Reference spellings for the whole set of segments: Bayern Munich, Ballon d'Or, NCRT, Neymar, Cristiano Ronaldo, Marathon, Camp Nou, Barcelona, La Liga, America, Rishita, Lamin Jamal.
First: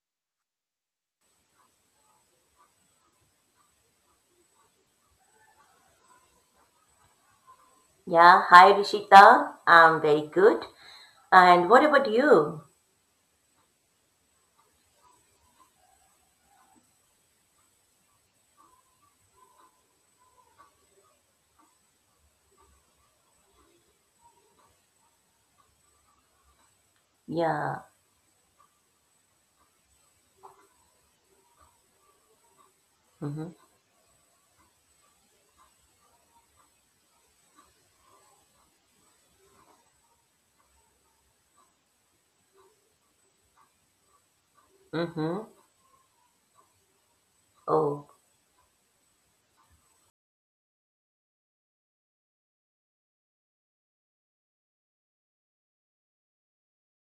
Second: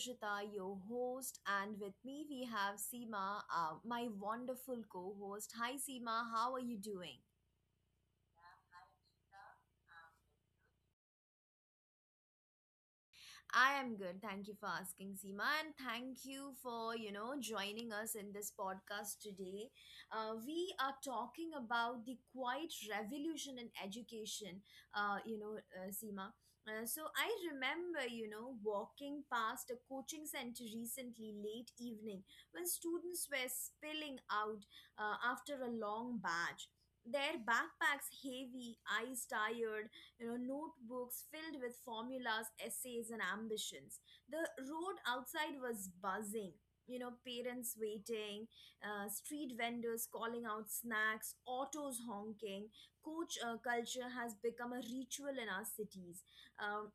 Rishita, your host, and with me we have Seema, my wonderful co host. Hi, Seema, how are you doing? Yeah, hi Rishita. I'm very good. And what about you? I am good. Thank you for asking, Seema, and thank you for joining us in this podcast today. We are talking about the quiet revolution in education. You know, Seema. So I Yeah. remember, walking past a coaching center recently late evening when students Mm-hmm. were spilling out after a long batch. Their backpacks heavy, eyes tired, notebooks filled with formulas, essays and ambitions. The road Mm-hmm. outside was buzzing, parents Oh. waiting, street vendors calling out snacks, autos honking. Coach Culture has become a ritual in our cities, um,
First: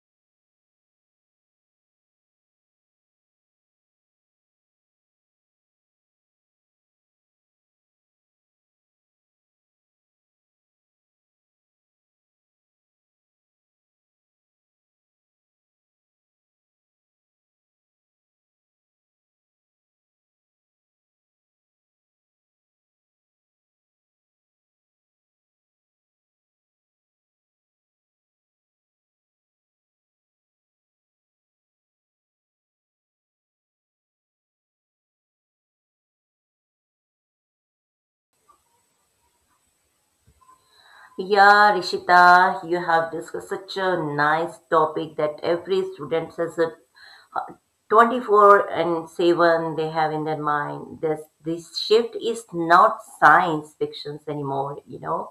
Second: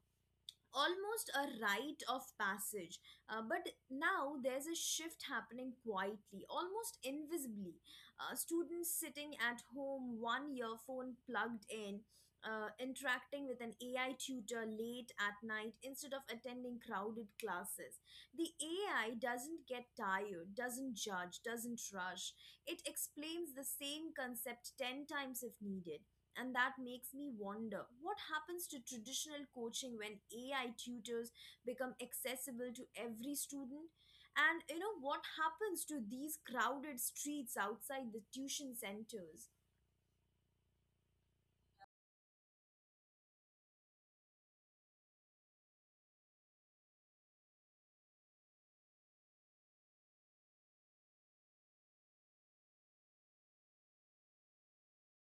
almost a rite of passage. But now there's a shift happening quietly, almost invisibly. Students sitting at home, one earphone plugged in, interacting with an AI tutor late at night instead of attending crowded classes. The AI doesn't get tired, doesn't judge, doesn't rush. It explains the same concept 10 times if needed, and that makes me wonder, what happens to traditional coaching when AI tutors become accessible to every student? And what happens to these crowded streets outside the tuition centers? Yeah, Rishita, you have discussed such a nice topic that every student has a 24/7 they have in their mind. This shift is not science fictions anymore, you know.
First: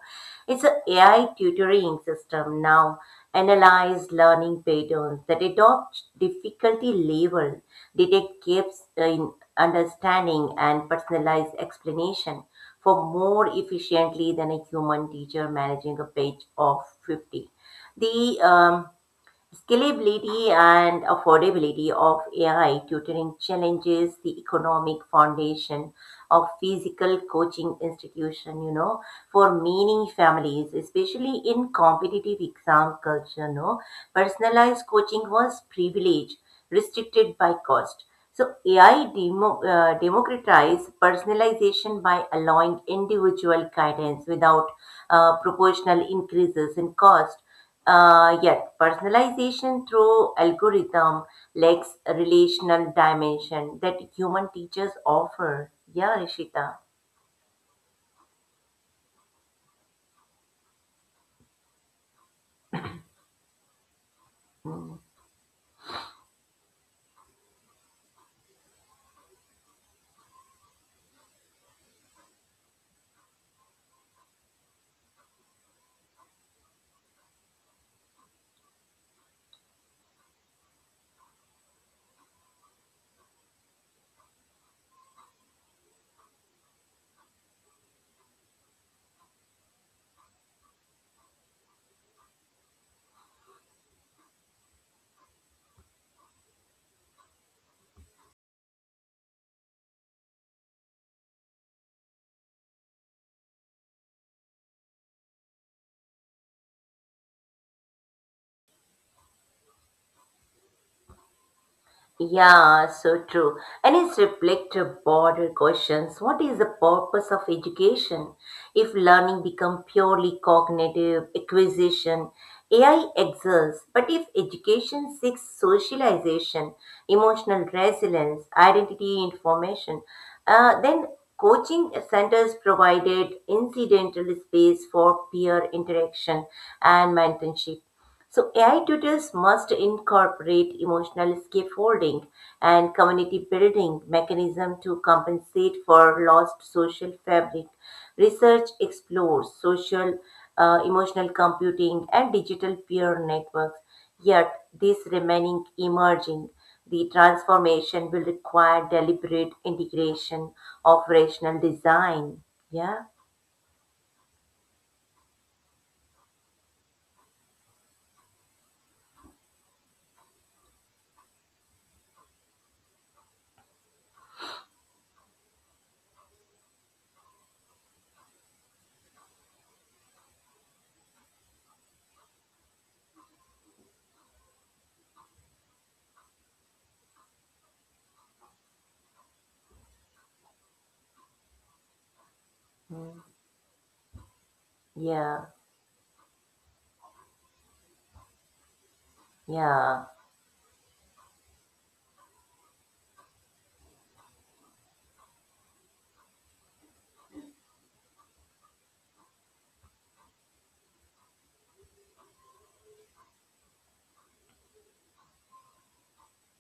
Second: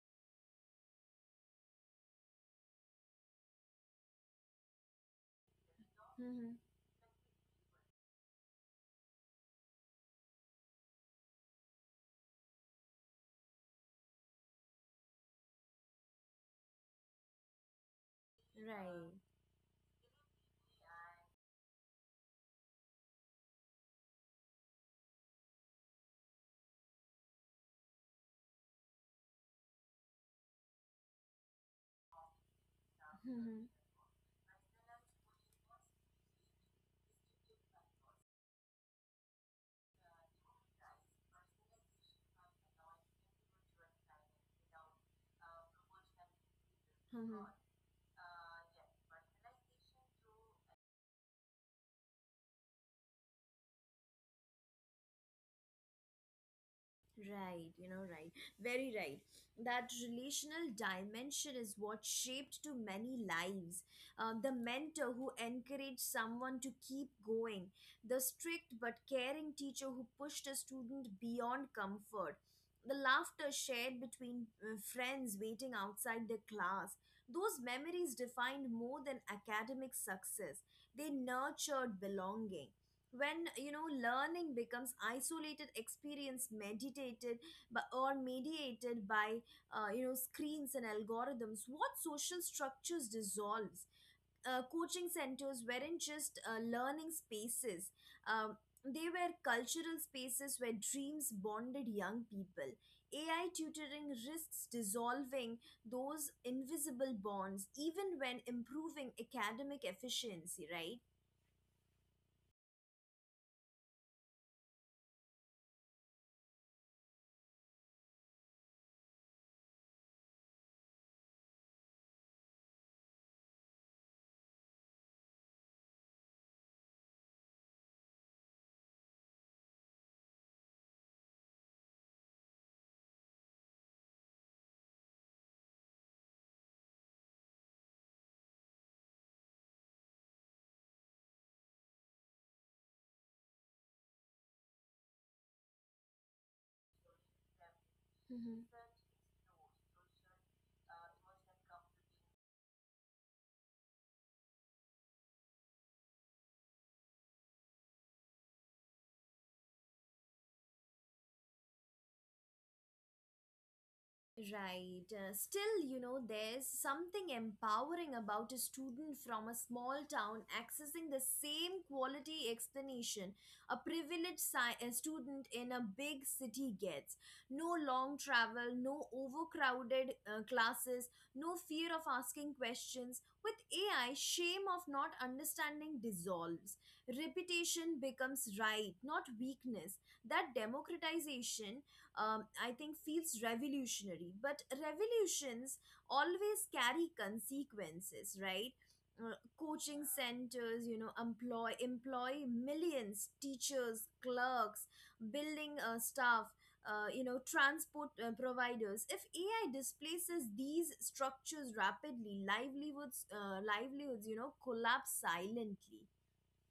It's a AI tutoring system now, analyze learning patterns that adopt Hmm. difficulty level, detect gaps in understanding and personalize explanation for more efficiently than a human teacher managing a page of 50. The um, Right. Scalability and affordability of AI tutoring challenges the economic foundation of physical coaching institution, you know. For many families, especially in competitive exam culture, Hmm. no, personalized coaching was privileged, restricted by cost. So AI democratized personalization by allowing individual guidance without proportional increases in Hmm. cost. Yet personalization through algorithm lacks relational dimension that human teachers offer. Yeah, Rishita. Right, right. Very right. That relational dimension is what shaped to many lives. The mentor who encouraged someone to keep going, the strict but caring teacher who pushed a student beyond comfort, the laughter shared between friends waiting outside the class. Those memories defined more than academic success, they nurtured belonging when learning becomes isolated experience, meditated but or mediated by screens and algorithms. What social structures dissolves? Coaching centers weren't just learning spaces, um, they were cultural spaces where dreams bonded young people. AI tutoring risks dissolving those invisible bonds even when improving academic efficiency, right? Yeah, so true. And it's reflective broader questions. What is the purpose of education? If learning become purely cognitive acquisition, AI exists. But if education seeks socialization, emotional resilience, identity information, then coaching centers provided incidental space for peer interaction and mentorship. So AI tutors must incorporate emotional scaffolding and community building mechanism to compensate for lost social fabric. Mhm. Research explores social emotional computing and digital peer networks, yet these remaining emerging. The transformation will require deliberate integration of rational design. Yeah. Right. Still, there's something empowering about a student from a small town accessing the same quality explanation a a student in a big city gets. No long travel, no overcrowded classes, no fear of asking questions. With AI, shame of not understanding dissolves. Repetition becomes right, not weakness. That democratization, I think, Mm. feels revolutionary. But Yeah, revolutions always carry consequences, right? Coaching yeah. centers, employ millions: teachers, clerks, building staff, transport providers. If AI displaces these structures rapidly, livelihoods, collapse silently.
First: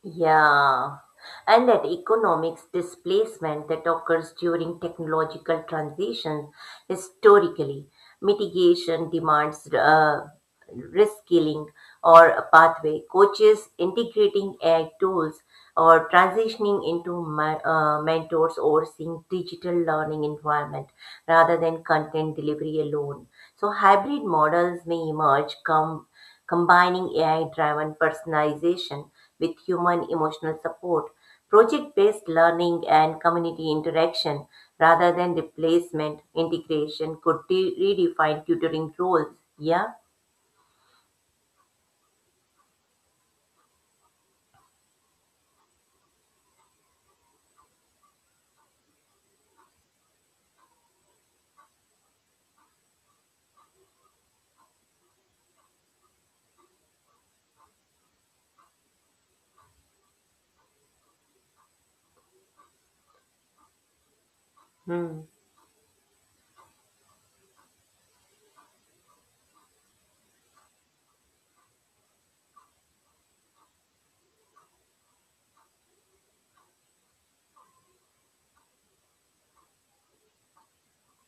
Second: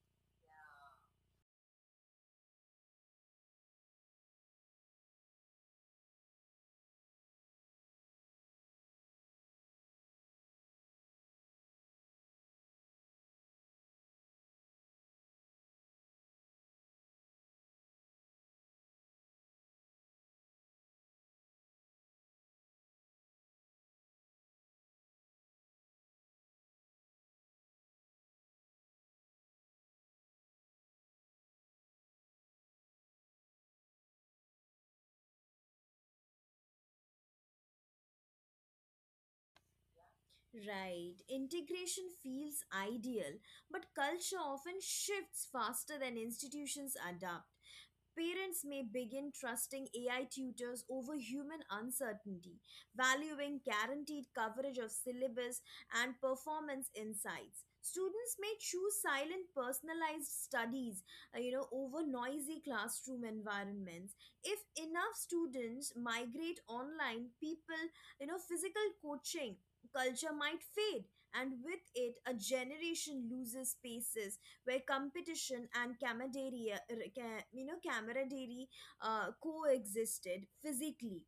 Yeah, and that economics displacement that occurs during technological transitions historically, mitigation demands reskilling or a pathway, coaches integrating AI tools or transitioning into mentors overseeing digital learning environment rather than content delivery alone. So hybrid models may emerge come combining AI-driven personalization with human emotional support, project-based learning, and community interaction rather than replacement. Integration could redefine tutoring roles. Yeah. Right. Integration feels ideal, but culture often shifts faster than institutions adapt. Parents may begin trusting AI tutors over human uncertainty, valuing guaranteed coverage of syllabus and performance insights. Students may choose silent personalized studies, over noisy classroom environments. If enough Hmm. students migrate online, people, physical coaching culture might fade, and with it a generation loses spaces where competition and camaraderie, ca- you know, camaraderie coexisted physically.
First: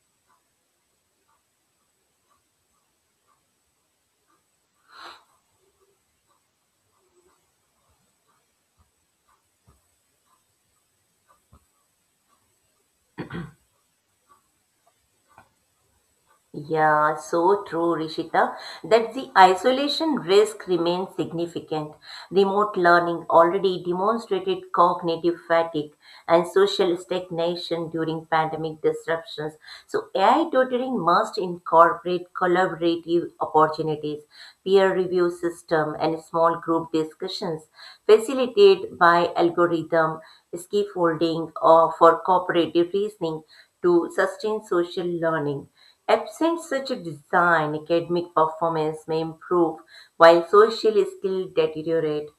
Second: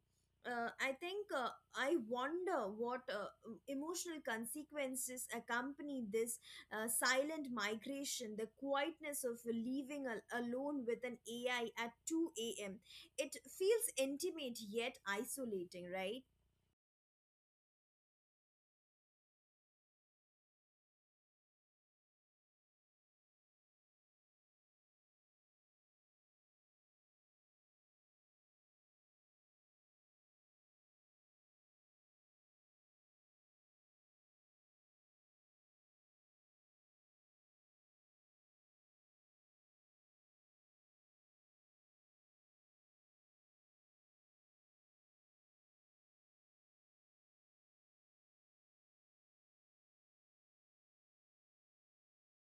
Uh, I think uh, I wonder what emotional consequences accompany this silent migration, the quietness of leaving alone with an AI at 2 a.m. It feels intimate yet isolating, right? Yeah, so true, Rishita, that the isolation risk remains significant. Remote learning already demonstrated cognitive fatigue and social stagnation during pandemic disruptions. So AI tutoring must incorporate collaborative opportunities, peer review system, and small group discussions facilitated by algorithm scaffolding or for cooperative reasoning to sustain social learning. Absent such a design, academic performance may improve while social skills deteriorate.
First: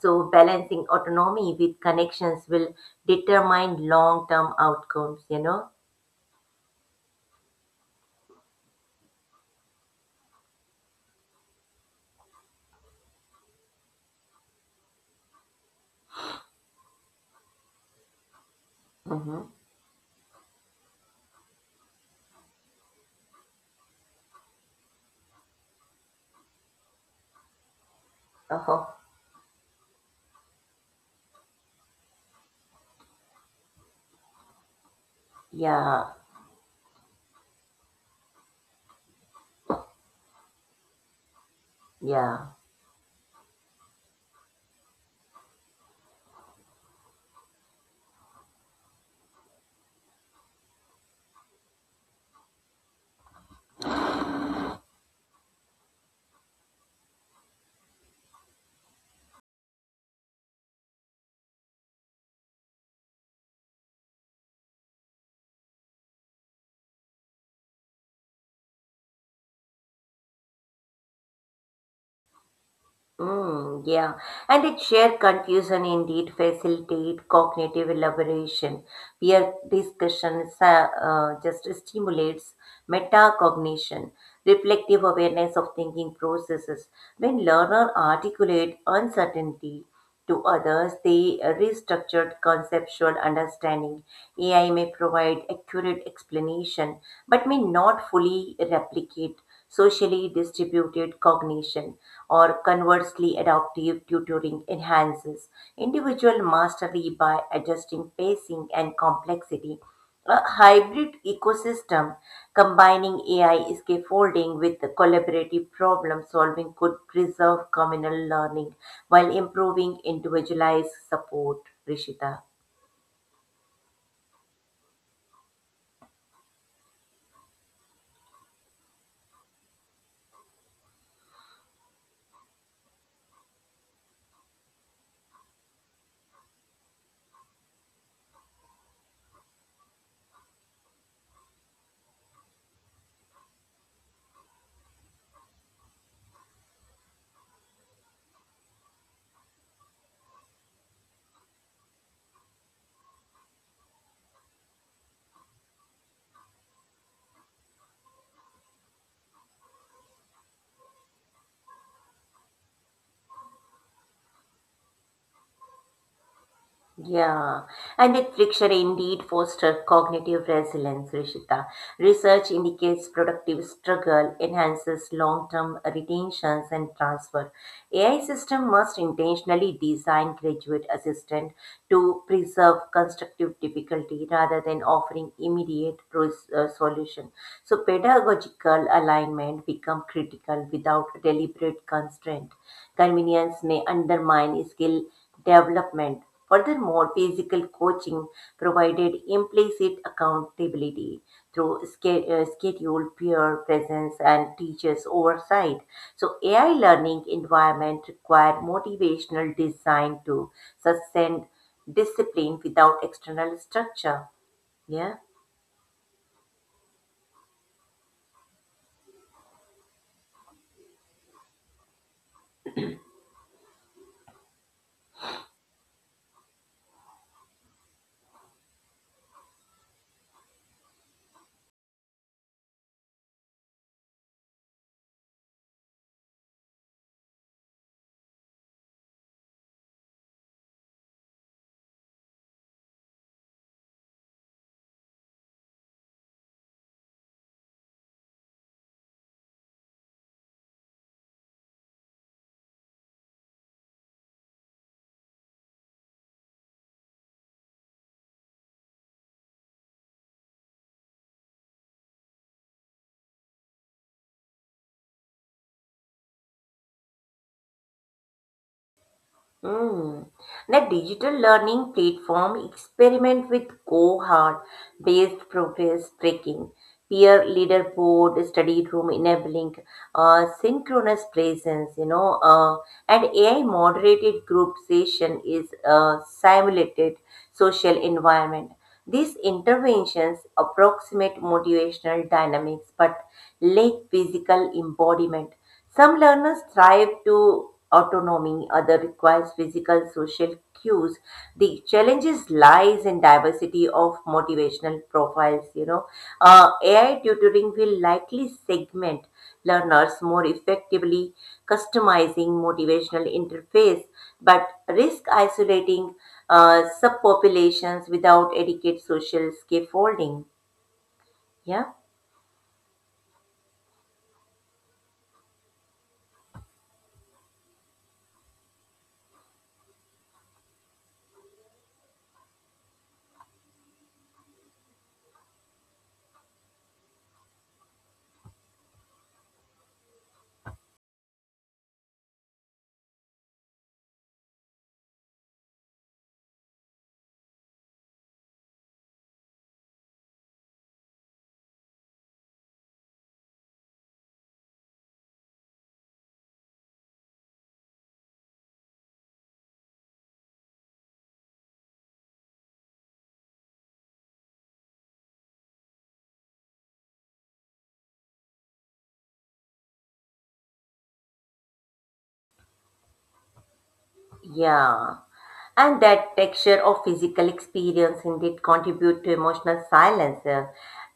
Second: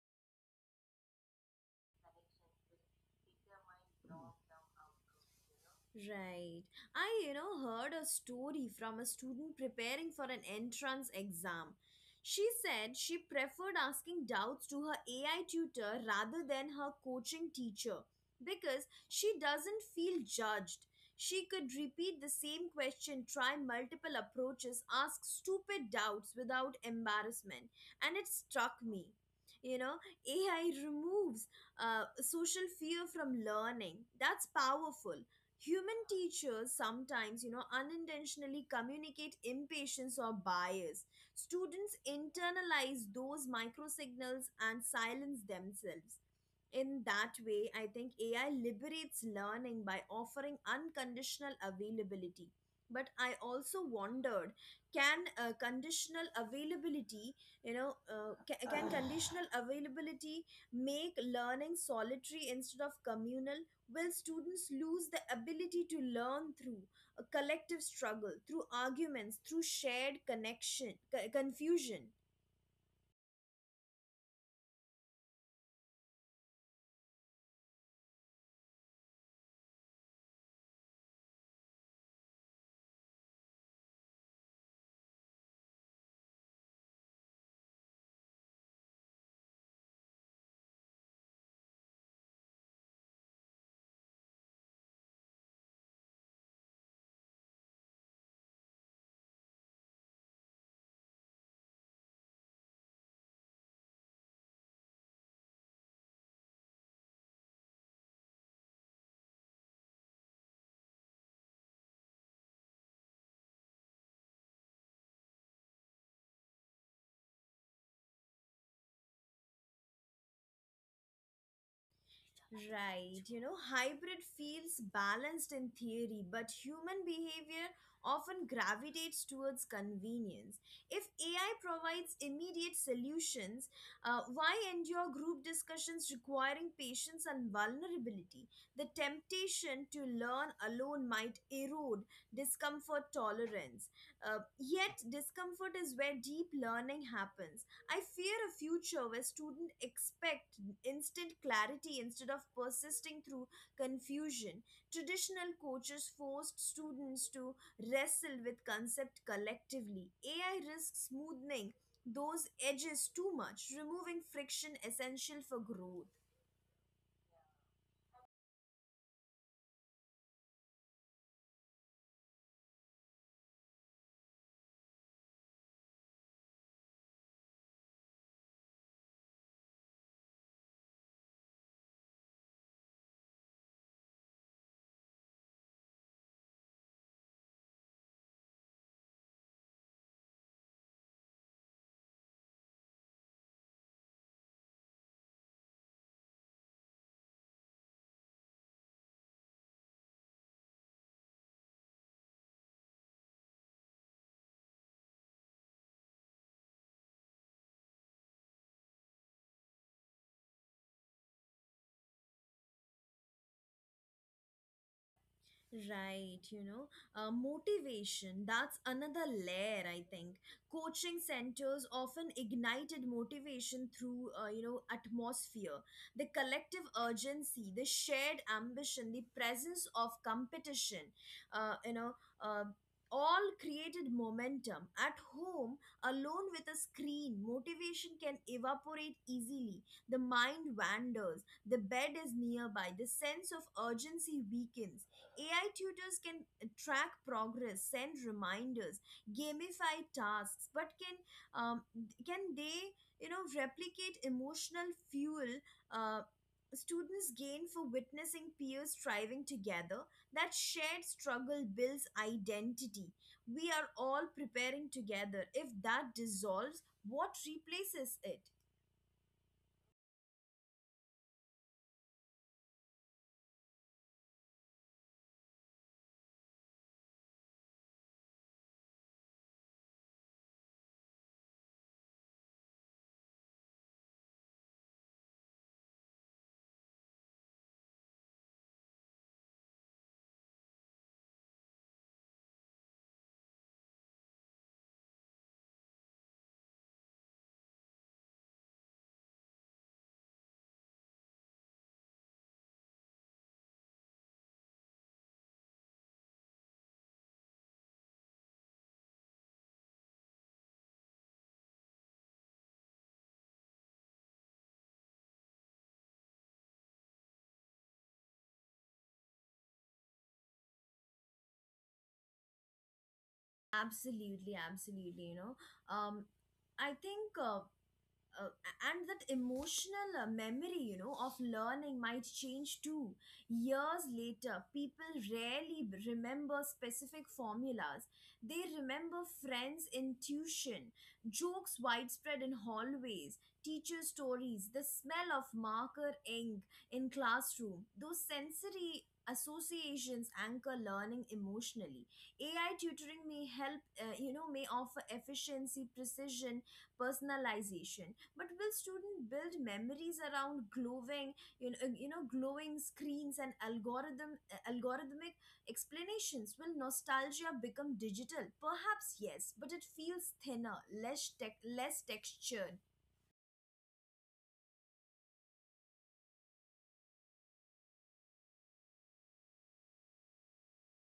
So balancing autonomy with connections will determine long term outcomes, you know? Right. I heard a story from a student preparing for an entrance exam. She said she preferred asking doubts to her AI tutor rather than her coaching teacher because she Mm-hmm. doesn't feel judged. She could repeat the same question, try multiple approaches, ask stupid doubts without embarrassment, and it struck Uh-huh. me, you know AI removes social fear from learning. That's powerful. Human Yeah, teachers sometimes, unintentionally communicate impatience or bias. Students yeah. internalize those micro signals and silence themselves. In that way, I think AI liberates learning by offering unconditional availability. But I also wondered, can conditional availability, you know, can conditional availability make learning solitary instead of communal? Will students lose the ability to learn through a collective struggle, through arguments, through shared connection, confusion? Mm, yeah, and it shared confusion indeed facilitate cognitive elaboration. Peer discussion just stimulates metacognition, reflective awareness of thinking processes. When learner articulate uncertainty to others, they restructured conceptual understanding. AI may provide accurate explanation but may not fully replicate socially distributed cognition, or conversely, adaptive tutoring enhances individual mastery by adjusting pacing and complexity. A hybrid ecosystem combining AI scaffolding with collaborative problem solving could preserve communal learning while improving individualized support, Rishita. Right, hybrid feels balanced in theory, but human behavior often gravitates towards convenience. If AI provides immediate solutions, why endure group discussions requiring patience and vulnerability? The temptation to learn alone might erode discomfort tolerance. Yet, discomfort is where deep learning happens. I fear a future where students expect instant clarity instead of persisting through confusion. Traditional coaches forced students to wrestle with concept collectively. AI risks smoothing those edges too much, removing friction essential for growth. Yeah, and that friction indeed fosters cognitive resilience, Rishita. Research indicates productive struggle enhances long-term retentions and transfer. AI system must intentionally design graduate assistant to preserve constructive difficulty rather than offering immediate solution. So pedagogical alignment become critical without deliberate constraint. Convenience may undermine skill development. Furthermore, physical coaching provided implicit accountability through schedule, peer presence, and teachers' oversight. So AI learning environment require motivational design to sustain discipline without external structure. Yeah. Right, motivation, that's another layer, I think. Coaching centers often ignited motivation through, atmosphere, the collective urgency, the shared ambition, the presence of competition, uh, you know, uh, all created momentum. At home, alone with a screen, motivation can evaporate easily. The mind wanders, the bed is nearby, the sense of urgency weakens. AI tutors can track progress, send reminders, gamify tasks, but um, can they replicate emotional fuel uh, students gain for witnessing peers striving together? That shared struggle builds identity. We are all preparing together. If that dissolves, what replaces it? Mm. The digital learning platform experiment with cohort-based progress tracking, peer leaderboard, study room enabling, synchronous presence, you know, and AI moderated group session is simulated social environment. These interventions approximate motivational dynamics but lack physical embodiment. Some learners thrive to autonomy, others requires physical social cues. The challenges lies in diversity of motivational profiles, you know. AI tutoring will likely segment learners more effectively, customizing motivational interface, but risk isolating subpopulations without adequate social scaffolding. Yeah. Absolutely, absolutely. You know, um, I think. Uh, and that emotional memory, of learning might change too. Years later, people rarely remember specific formulas. They remember friends, intuition, jokes widespread in hallways, teacher stories, the smell of marker ink in classroom. Those sensory associations anchor learning emotionally. AI tutoring may help, may offer efficiency, precision, personalization, but will students build memories around glowing you know glowing screens and algorithmic explanations? Will nostalgia become digital? Perhaps yes, but it feels thinner, less textured. Yeah. And that texture of physical experience indeed contribute to emotional silence. Uh,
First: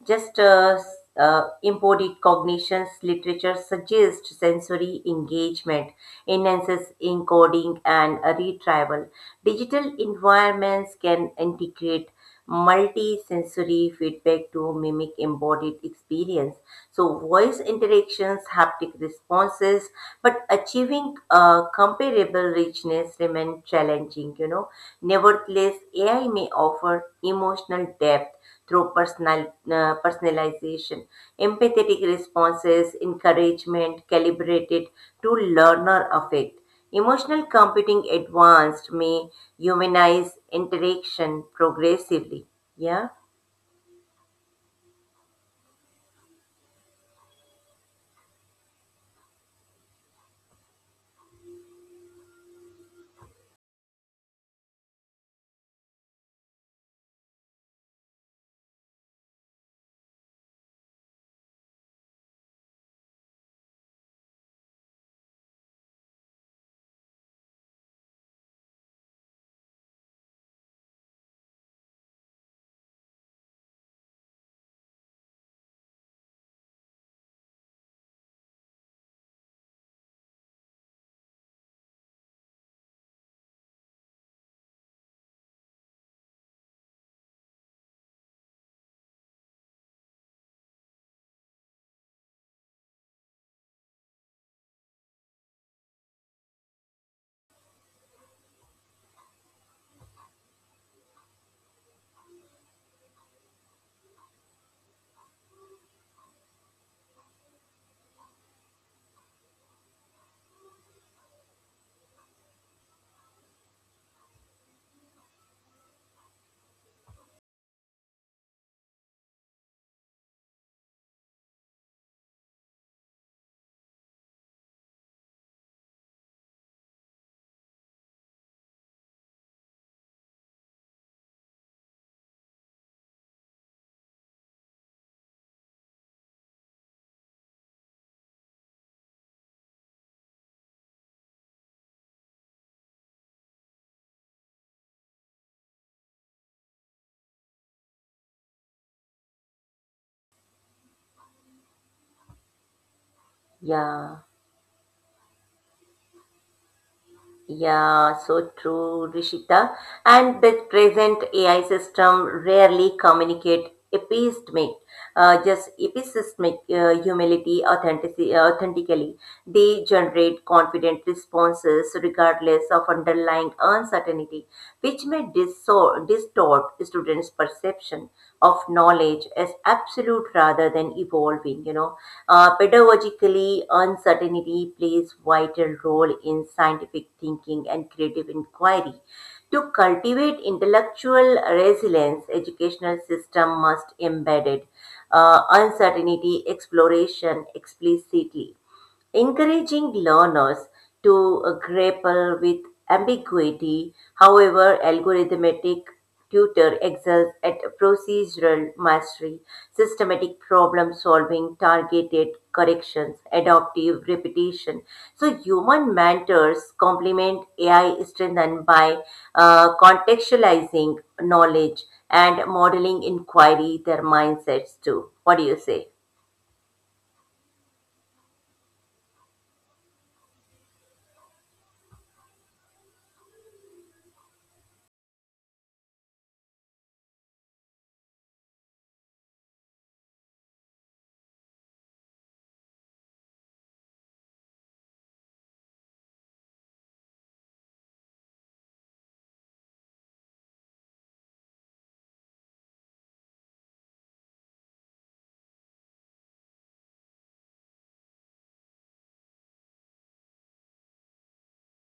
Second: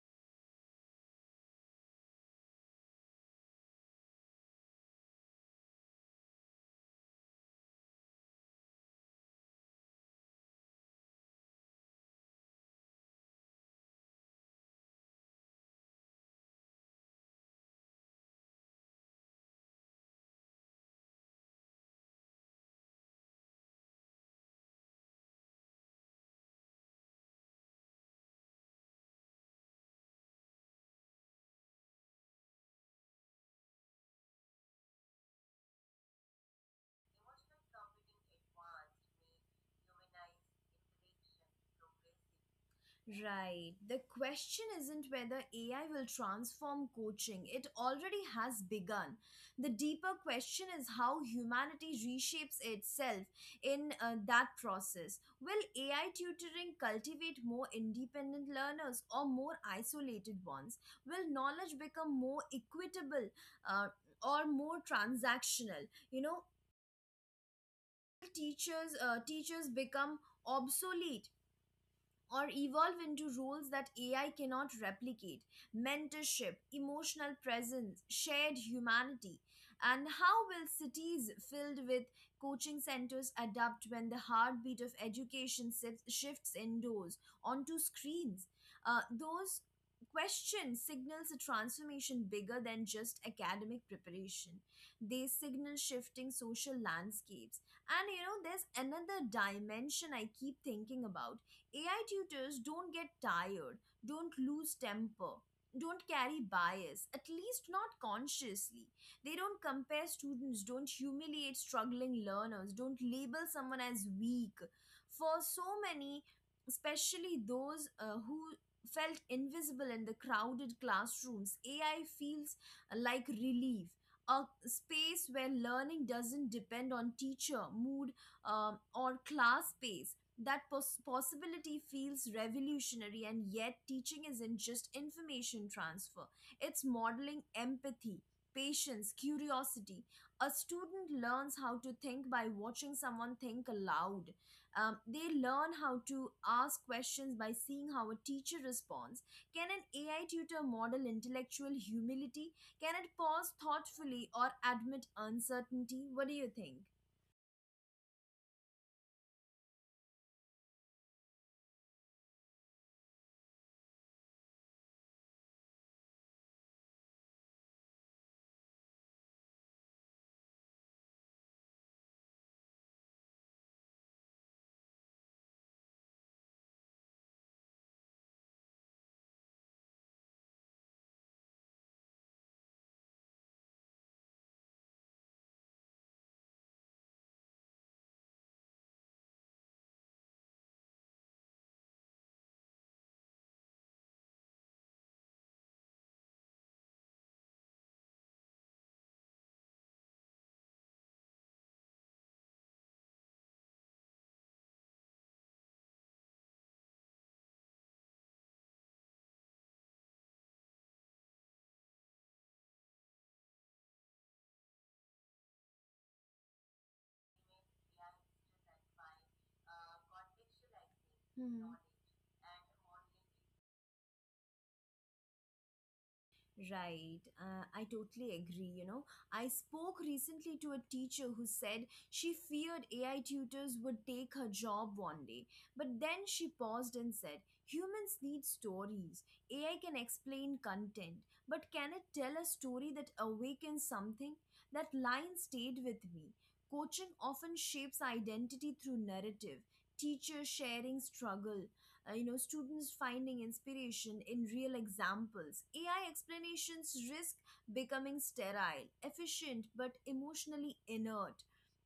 Just uh, s- uh, Embodied cognitions literature suggests sensory engagement enhances encoding and retrieval. Digital environments can integrate multi-sensory feedback to mimic embodied experience. So voice interactions, haptic responses, but achieving a comparable richness remain challenging, you know. Nevertheless, AI may offer emotional depth through personalization, empathetic responses, encouragement calibrated to learner affect. Emotional computing advanced may humanize interaction progressively. Yeah, Right. The question isn't whether AI will transform coaching, it already has begun. The deeper question is how humanity reshapes itself in that process. Will AI tutoring cultivate more independent learners or more isolated ones? Will knowledge become more equitable uh, or more transactional? Teachers become obsolete or evolve into roles that AI cannot replicate: mentorship, emotional presence, shared humanity. And how will cities filled with coaching centers adapt when the heartbeat of education shifts indoors onto screens? Those questions signals a transformation bigger than just academic preparation. They signal shifting social landscapes. And there's another dimension I keep thinking about. AI tutors don't get tired, don't lose temper, don't carry bias, at least not consciously. They don't compare students, don't humiliate struggling learners, don't label someone as weak. For so many, especially those who felt invisible in the crowded classrooms, AI feels like relief. A space where learning doesn't depend on teacher, mood, or class pace. That possibility feels revolutionary, and yet teaching isn't just information transfer, it's modeling empathy, patience, curiosity. A student learns how to think by watching someone think aloud. They learn how to ask questions by seeing how a teacher responds. Can an AI tutor model intellectual humility? Can it pause yeah, thoughtfully or admit uncertainty? What do you think? yeah, so true, Rishita. And the present AI system rarely communicate epistemic humility authenticity, authentically. They generate confident responses regardless of underlying uncertainty, which may distort students' perception. Transmission of knowledge is absolute rather than evolving, you know. Pedagogically uncertainty plays vital role in scientific thinking and creative inquiry. To cultivate intellectual resilience educational system must embed it, uncertainty exploration explicitly encouraging learners to grapple with ambiguity. However, algorithmic tutor excels at procedural mastery, systematic problem solving, targeted corrections, adaptive repetition. So human mentors complement AI strengthened by contextualizing Mhm. knowledge and modeling inquiry their mindsets too. What do you say? Right. I totally agree. I spoke recently to a teacher who said she feared AI tutors would take her job one day. But then she paused and said, "Humans need stories. AI can explain content, but can it tell a story that awakens something?" That line stayed with me. Coaching often shapes identity through narrative, teachers sharing struggle, students finding inspiration in real examples. AI explanations risk becoming sterile, efficient but emotionally inert.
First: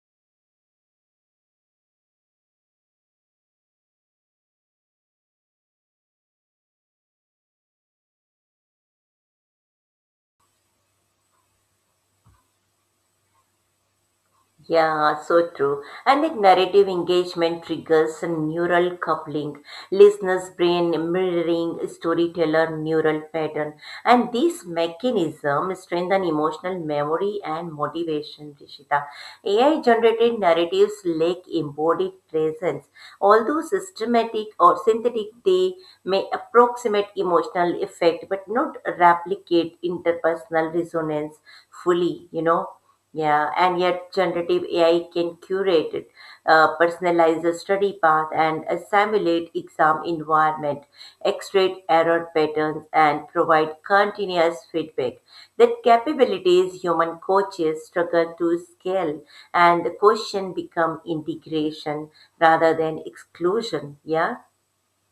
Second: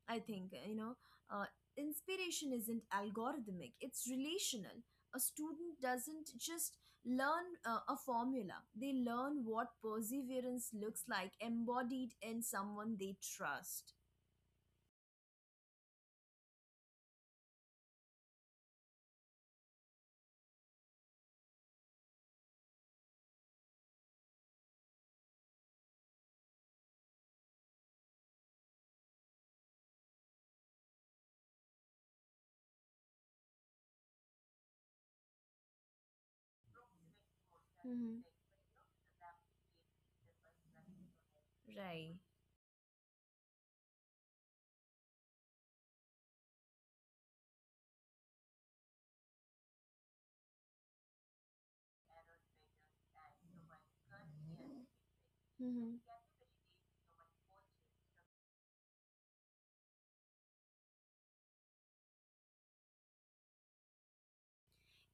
I think you know uh, Inspiration isn't algorithmic, it's relational. A student doesn't just learn a formula, they learn what perseverance looks like embodied in someone they trust. Yeah, so true. And the narrative engagement triggers a neural coupling, listener's brain mirroring storyteller neural pattern. And this mechanism strengthen emotional memory and motivation, Rishita. AI generated narratives lack embodied presence. Although systematic or synthetic, they may approximate emotional Hmm. effect but not replicate interpersonal resonance Right. fully, you know. Yeah, and yet generative AI can curate it, personalize the study path, and simulate exam environment, extract error patterns, and provide continuous feedback. That capabilities human coaches struggle to scale, and the question become integration rather than exclusion. Yeah.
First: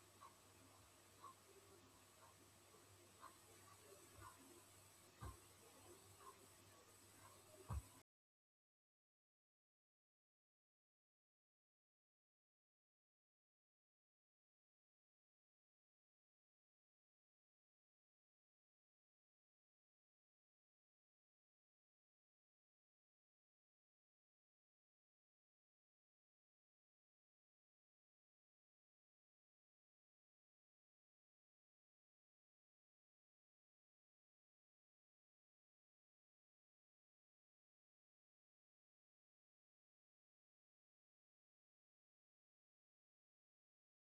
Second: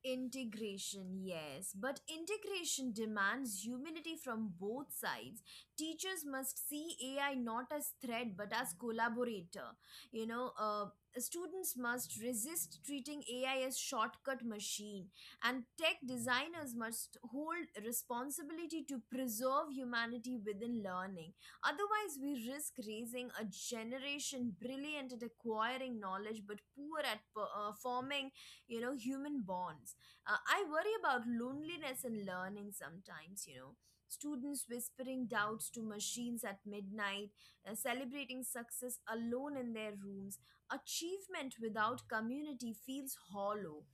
Integration, yes, but integration demands humility from both sides. Teachers must see AI not as threat but as collaborator. You know, uh, Students must resist treating AI as shortcut machine, and tech designers must hold responsibility to preserve humanity within learning. Otherwise, we risk raising a generation brilliant at acquiring knowledge but poor at forming human bonds. I worry about loneliness in learning sometimes, Students whispering doubts to machines at midnight, celebrating success alone in their rooms. Achievement without community feels hollow.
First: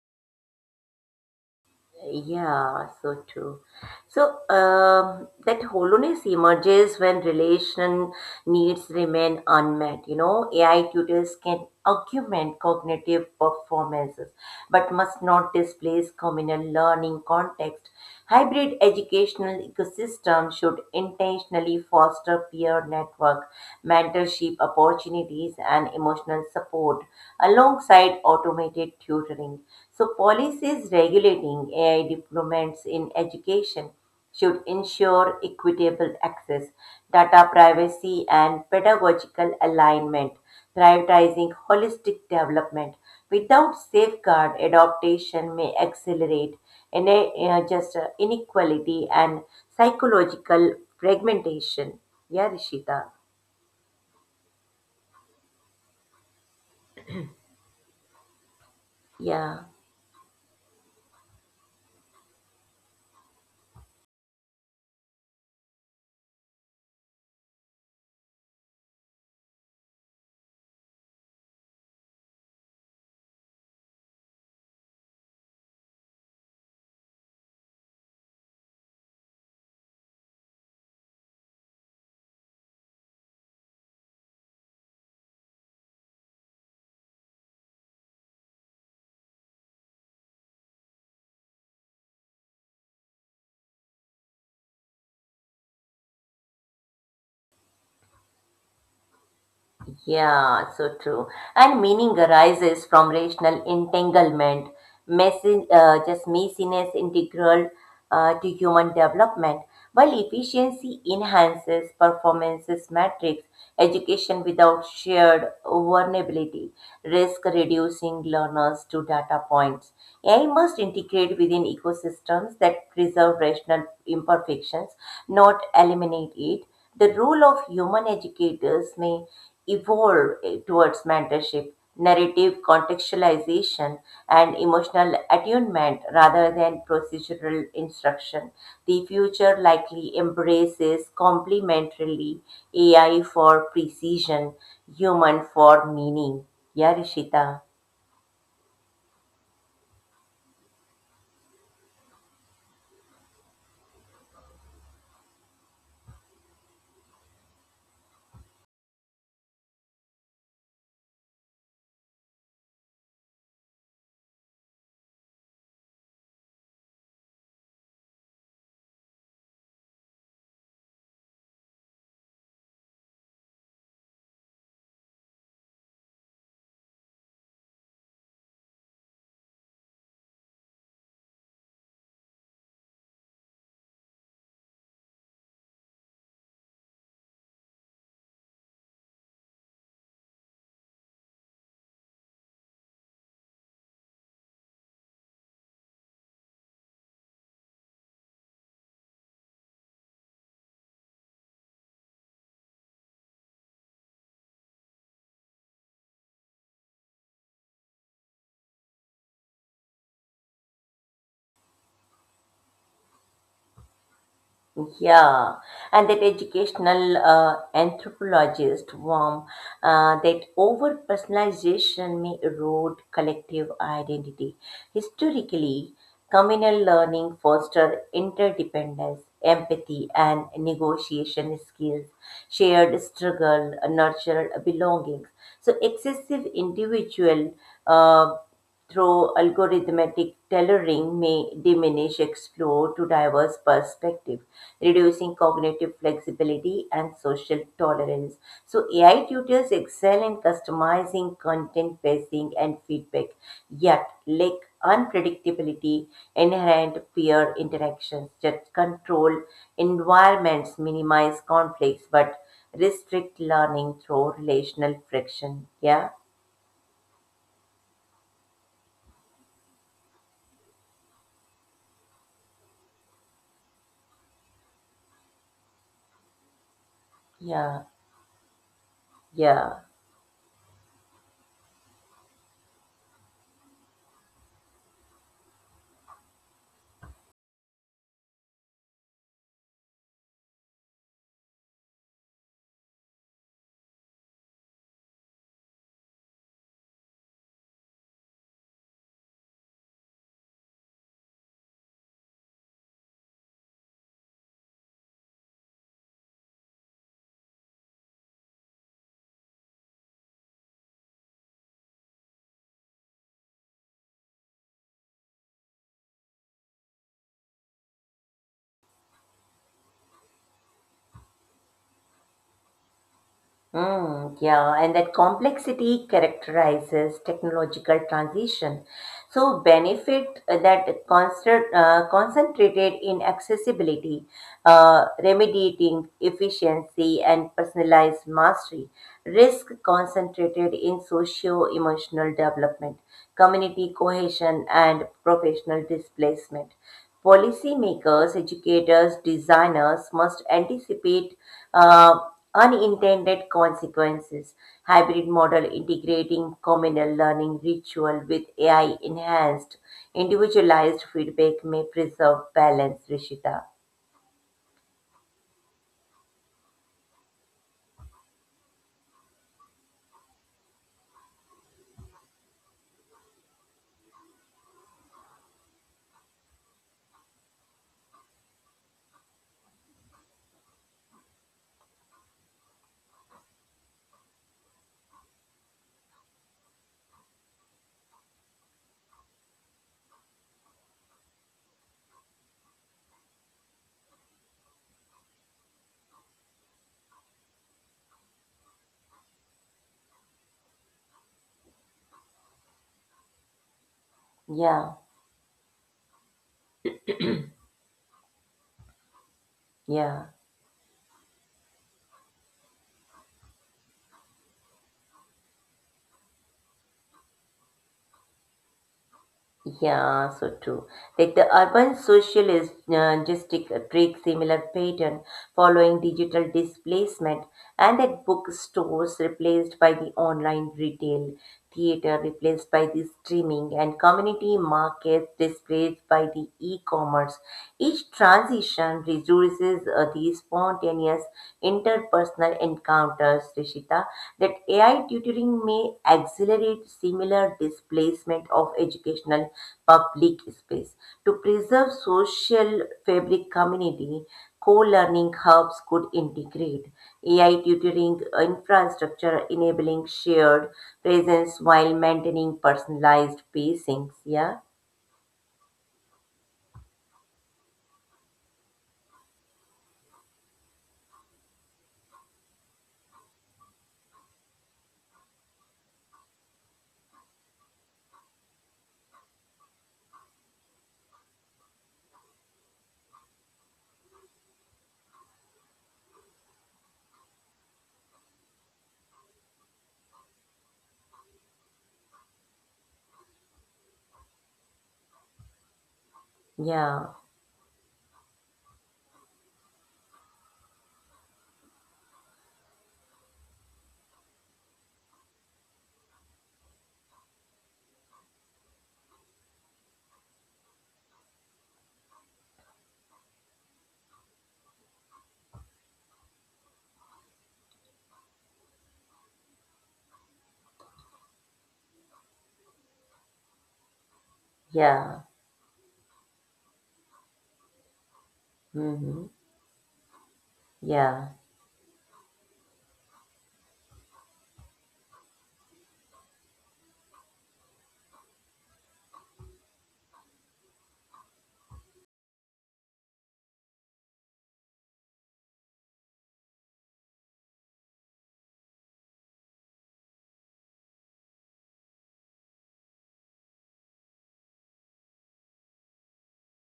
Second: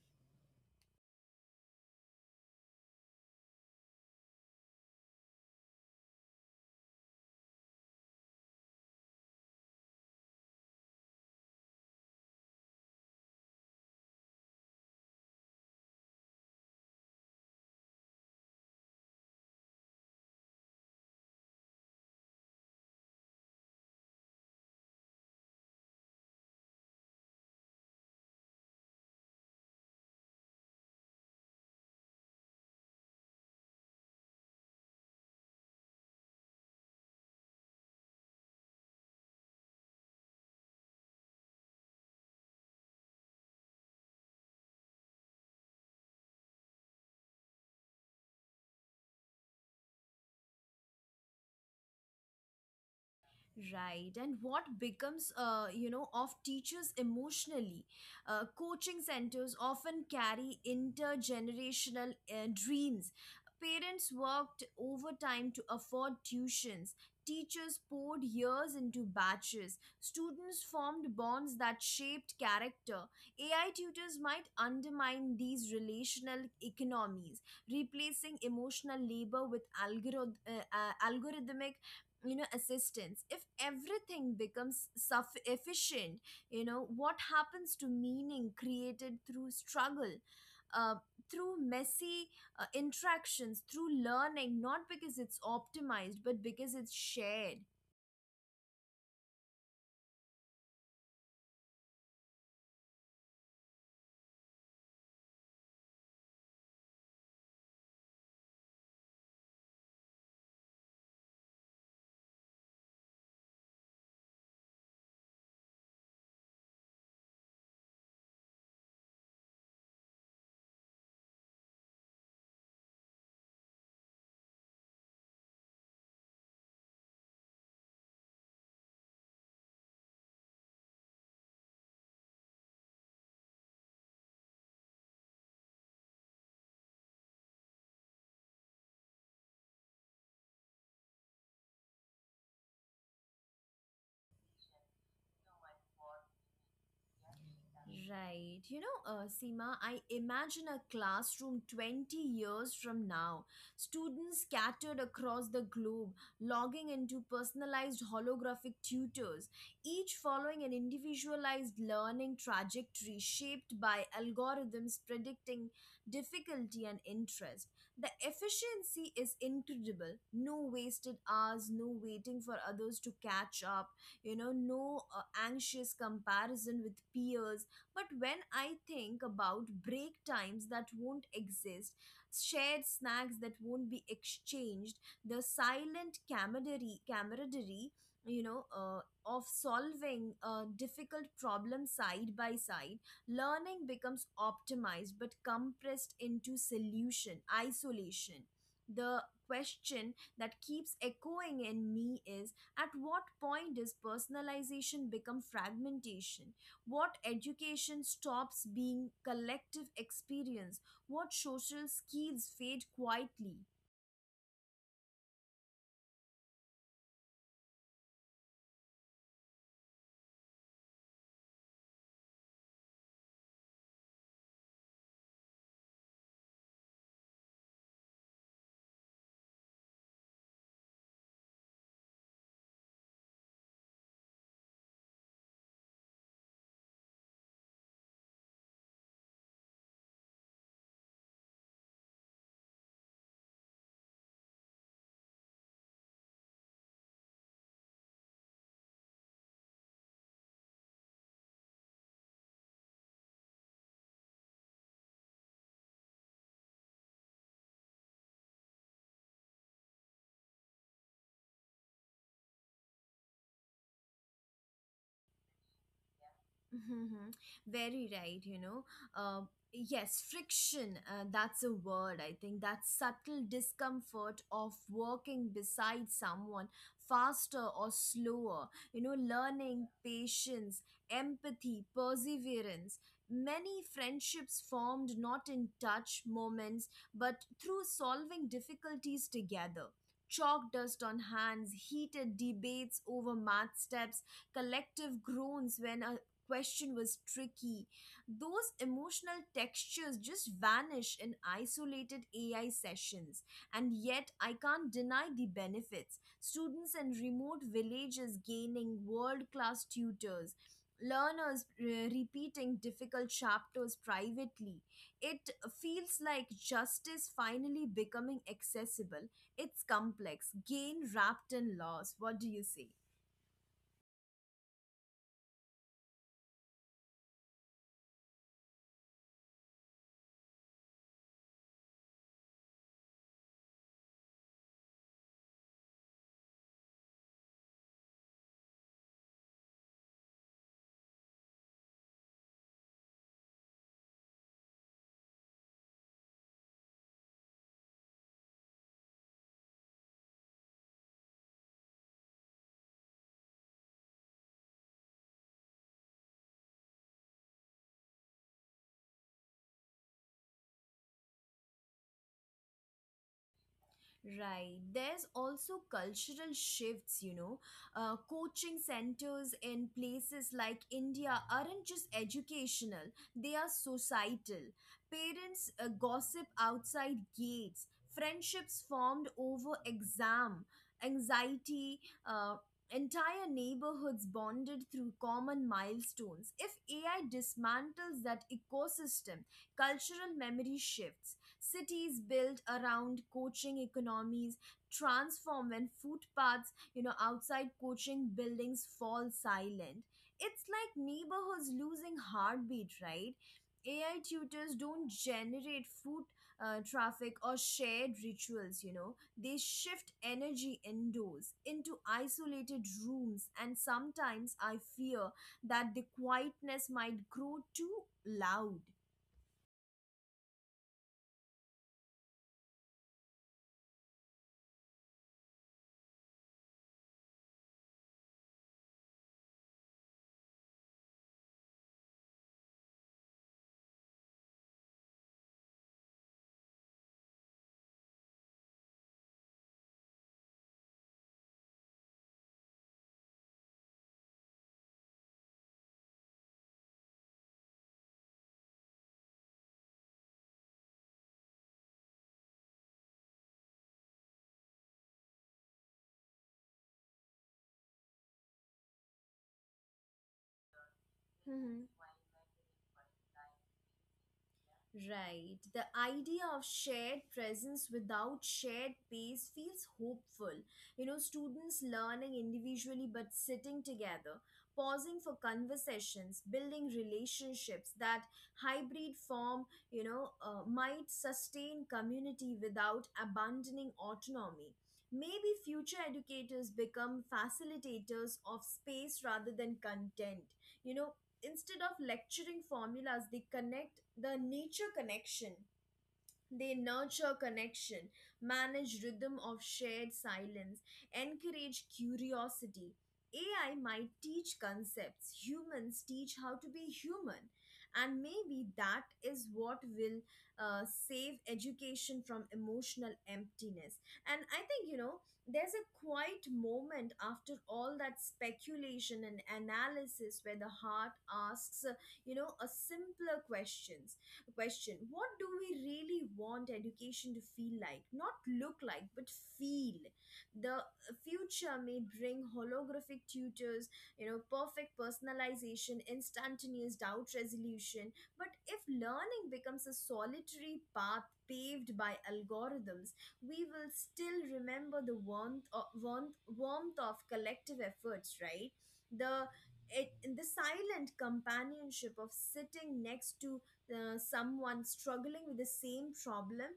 Yeah, so true. So that hollowness emerges when relation needs remain unmet. You know, AI tutors can augment cognitive performances, but must not displace communal learning context. Hybrid educational ecosystem should intentionally foster peer network, mentorship opportunities, and emotional support alongside automated tutoring. So policies regulating AI deployments in education should ensure equitable access, data privacy, and pedagogical alignment, prioritizing holistic development. Without safeguard, adaptation may accelerate in just inequality and psychological fragmentation. Yeah, Rishita. Right, and what becomes, of teachers emotionally? Coaching centers Yeah. often carry intergenerational dreams. Parents worked overtime to afford tuitions. Teachers poured years into batches. Students formed bonds that shaped character. AI tutors might undermine these relational economies, replacing emotional labor with algorithmic assistance. If everything becomes suff efficient, what happens to meaning created through struggle, uh, through messy interactions, through learning not because it's optimized but because it's shared? Yeah, so true. And meaning arises from rational entanglement, messiness integral to human development, while efficiency enhances performances metrics, education without shared vulnerability, risk reducing learners to data points. AI must integrate within ecosystems that preserve rational imperfections, not eliminate it. The role of human educators may evolve towards mentorship, narrative contextualization, and emotional attunement rather than procedural instruction. The future likely embraces complementarily AI for precision, human for meaning. Yeah, Rishita. Right. Seema, I imagine a classroom 20 years from now. Students scattered across the globe, logging into personalized holographic tutors, each following an individualized learning trajectory shaped by algorithms predicting difficulty and interest. The efficiency is incredible. No wasted hours, no waiting for others to catch up, no anxious comparison with peers. But when I think about break times that won't exist, shared snacks that won't be exchanged, the silent camaraderie you know uh, of solving a difficult problem side by side, learning becomes optimized but compressed into solution isolation. The question that keeps echoing in me is, at what point does personalization become fragmentation? What education stops being collective experience? What social skills fade quietly? Yeah, and that educational anthropologist warm that over personalization may erode collective identity. Historically, communal learning fostered interdependence, empathy, and negotiation skills. Shared struggle nurtured belongings. So excessive individual uh, through algorithmic tailoring may diminish explore to diverse perspective, reducing cognitive flexibility and social tolerance. So AI tutors excel in customizing content pacing and feedback, yet lack unpredictability inherent peer interactions. That control environments minimize conflicts but restrict learning through relational friction. Yeah Mm-hmm. Very right, you know. Uh. Yes, friction, that's a word, I think. That subtle discomfort of walking beside someone faster or yeah slower, you know, learning yeah patience, empathy, perseverance. Many friendships formed not in touch moments, but through solving difficulties together. Chalk dust on hands, heated debates over math steps, collective groans when a question was tricky. Those emotional textures just vanish in isolated AI sessions. And yet, I can't deny the benefits. Students in remote villages gaining world class tutors. Learners repeating difficult chapters privately. It feels like justice finally becoming accessible. It's complex, gain wrapped in loss. What do you say? Mm, yeah, and that complexity characterizes technological transition. So benefit concentrated in accessibility, remediating efficiency and personalized mastery, risk concentrated in socio-emotional development, community cohesion and professional displacement. Policymakers, educators, designers must anticipate unintended consequences. Hybrid model integrating communal learning ritual with AI enhanced individualized feedback may preserve balance, Rishita. Right. There's also cultural shifts, you know. Coaching centers in places like India aren't just educational, they are societal. Parents gossip outside gates, friendships formed over exam, anxiety, uh, entire neighborhoods bonded through common milestones. If AI dismantles that ecosystem, cultural memory shifts. Cities built around coaching economies transform when footpaths, you know, outside coaching buildings fall silent. It's like neighborhoods losing heartbeat, right? AI tutors Yeah, don't generate foot traffic or shared rituals, you know. They shift yeah. energy indoors into isolated rooms, and sometimes I fear that the quietness might grow too loud. Yeah, so true. Like the urban social take similar pattern following digital displacement, and that bookstores replaced by the online retail, theater replaced by the streaming, and community markets displaced by the e-commerce. Each transition reduces the spontaneous personal encounters, Rishita, that AI tutoring may accelerate similar displacement of educational public space. To preserve social fabric community, co-learning hubs could integrate AI tutoring infrastructure enabling shared presence Mhm. while maintaining personalized pacings. Yeah, Right. The idea of shared presence without shared pace feels hopeful. You know, students learning individually but sitting together, pausing for conversations, building relationships. That hybrid form, might sustain community without abandoning autonomy. Maybe future educators become facilitators of space rather than content. You know, instead of lecturing formulas, they connect the nature connection they yeah, nurture connection, manage rhythm of shared silence, encourage curiosity. AI might teach concepts, humans teach how to be human. And maybe that is what will save education from emotional emptiness. And I think, you know, there's a quiet moment after all that speculation and analysis where the heart asks, you know, a simpler question question: yeah. what do we really want education to feel like, not look like, but hmm feel? The Yeah, future may bring holographic tutors, you know, perfect personalization, instantaneous doubt resolution. But if learning becomes a solitary path paved by algorithms, we will still remember the warmth of collective efforts, right? The it, the silent companionship of sitting next to someone struggling with the same problem.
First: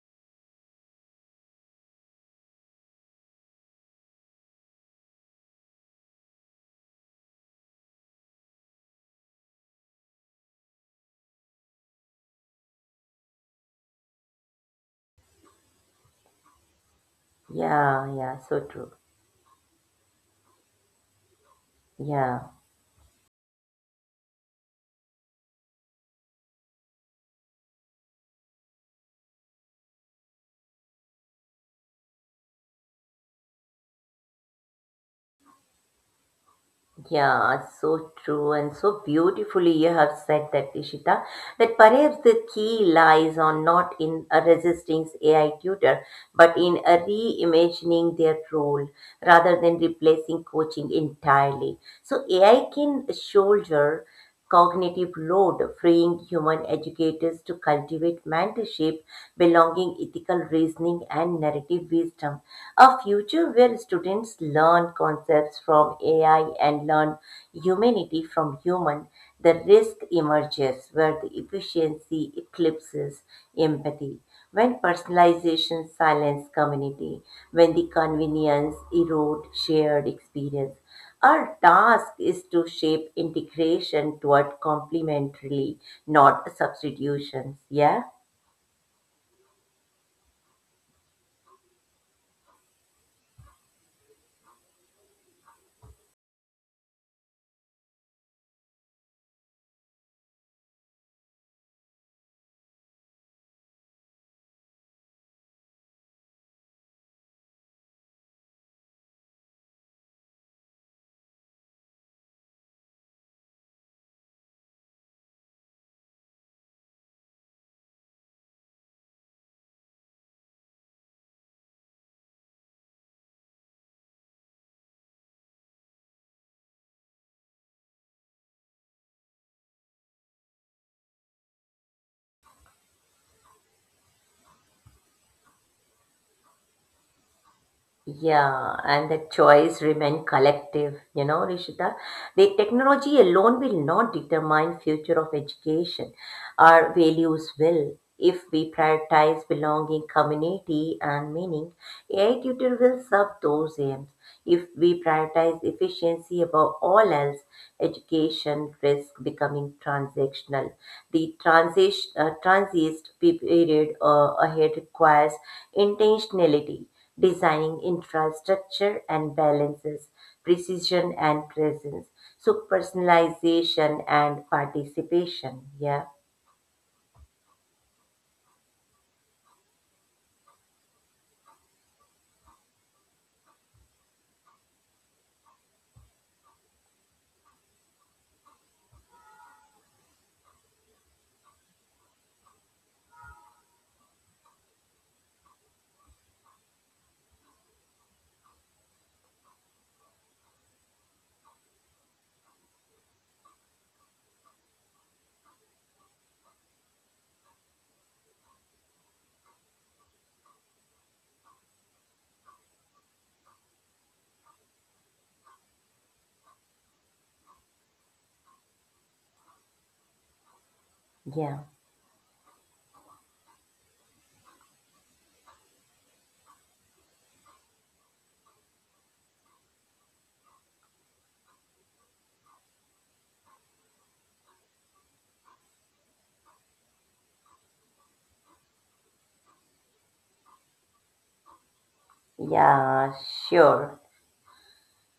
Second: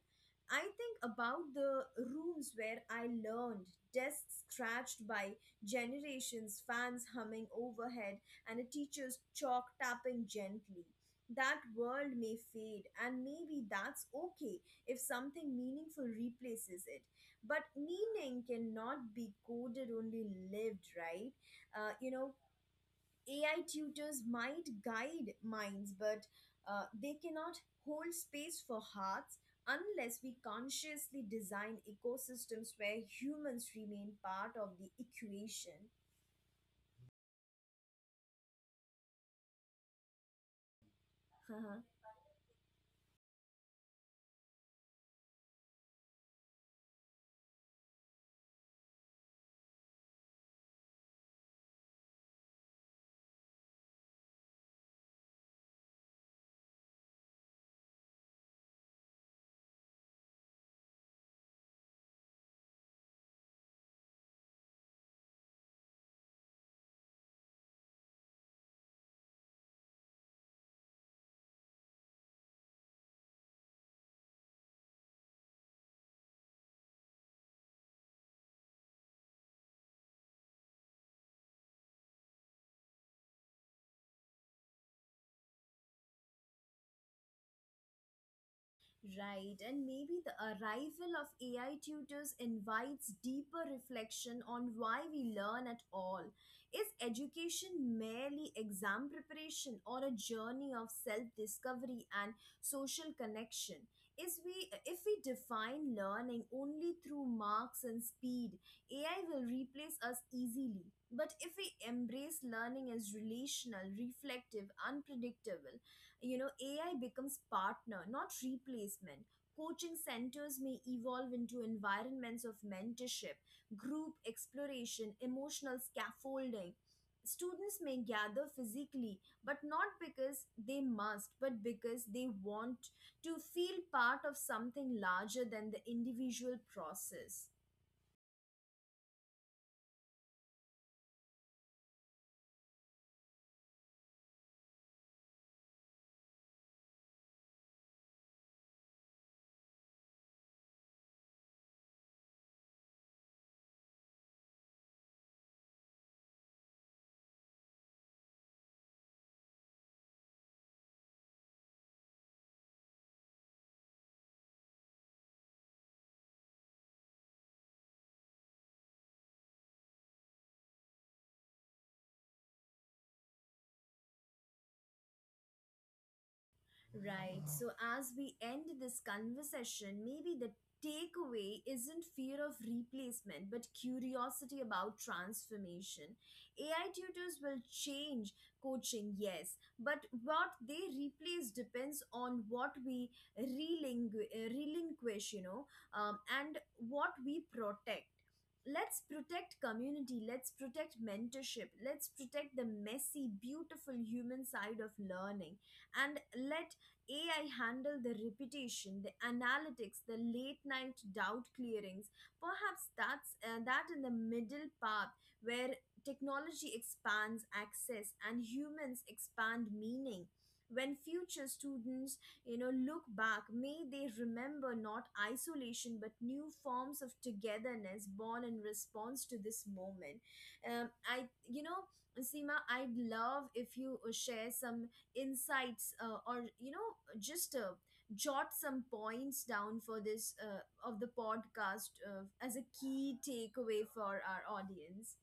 I think about the rooms where I learned, desks scratched by generations, fans humming overhead, and a teacher's chalk tapping gently. That world may fade, and maybe that's okay if something meaningful replaces it. But yeah. meaning So true. cannot be coded, only lived, right? You know, Yeah. AI tutors might guide minds, but they cannot hold space for hearts unless we consciously design ecosystems where humans remain part of the equation. Yeah, so true and so beautifully you have said that, Ishita, that perhaps the key lies on not in a resisting AI tutor, but in a reimagining their role rather than replacing coaching entirely. So AI can shoulder cognitive load, freeing human educators to cultivate mentorship, belonging, ethical reasoning, and narrative wisdom. A future where students learn concepts from AI and learn humanity from human, the risk emerges where the efficiency eclipses empathy, when personalization silences community, when the convenience erode shared experience. Our task is to shape integration toward complementarily, not substitutions. Yeah. Right, and maybe the arrival of AI tutors invites deeper reflection on why we learn at all. Is education merely exam preparation or a journey of self discovery and social connection? Is we, if we define learning only through marks and speed, AI will replace us easily. But if we embrace learning as relational, reflective, unpredictable, you know, AI becomes partner, not replacement. Coaching centers may evolve into environments of mentorship, group exploration, emotional scaffolding. Students may gather physically, but not because they must, but because they want to feel part of something larger than the individual process. Yeah, and the choice remain collective, you know, Rishita. The technology alone will not determine future of education. Our values will. If we prioritize belonging, community, and meaning, AI tutor will serve those aims. If we prioritize efficiency above all else, education risks becoming transactional. The transist period ahead requires intentionality, designing infrastructure and balances, precision and presence, so personalization and participation. Yeah, Right. So, as we end this conversation, maybe the takeaway isn't fear of replacement, but curiosity about transformation. AI tutors will change coaching, yes, but what they replace depends on what we relinquish, you know, and what we protect. Let's protect community, let's protect mentorship, let's protect the messy, beautiful human side of learning, and let AI handle the repetition, the analytics, the late night doubt clearings. Perhaps that's that in the middle path where technology expands access and humans expand meaning. When future yeah, students, you know, look back, may they remember not isolation but new forms of togetherness born in response to this moment. You know, Seema, I'd love if you share some insights, or you know, just jot some points down for this of the podcast, as a yeah, key takeaway for sure. our audience.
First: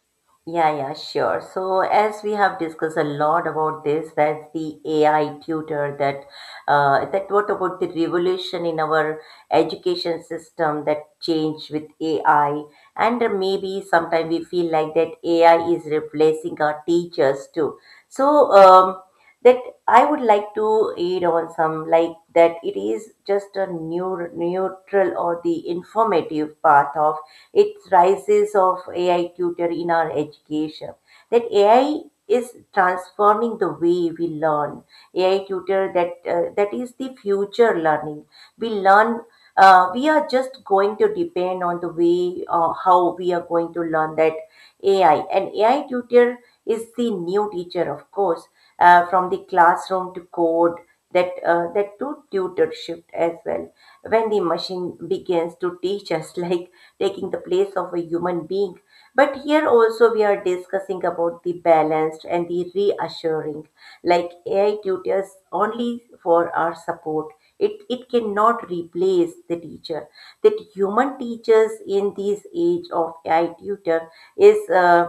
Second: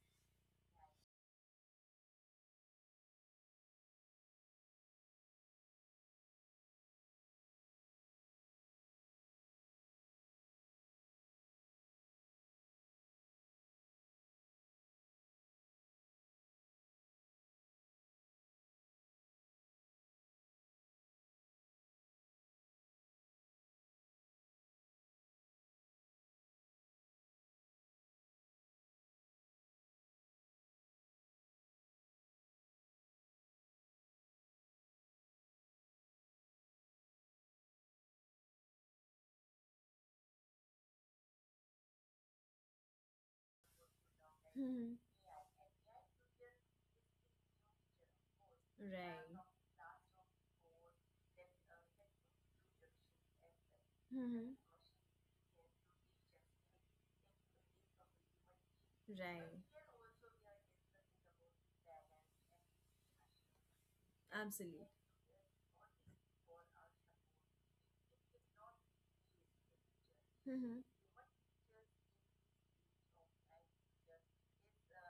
Yeah, sure. So, as we have discussed a lot about this, that's the AI tutor that what about the revolution in our education system that changed with AI, and maybe sometimes we feel like that AI is replacing our teachers too. So, that I would like to add on some like that it is just a new neutral or the informative path of its rises of AI tutor in our education. That AI is transforming the way we learn. AI tutor that is the future learning. We learn. We are just going to depend on the way how we are going to learn that Mhm. AI. And AI tutor is the new teacher, of course, from the Right. classroom to code that to tutorship as well when the Mhm. machine begins to teach us like taking the place of a human being. But here also we Right. are discussing about the balanced and the reassuring. Like AI Absolutely. tutors only for our support. It cannot replace the teacher. That Mhm. human teachers in this age of AI tutor is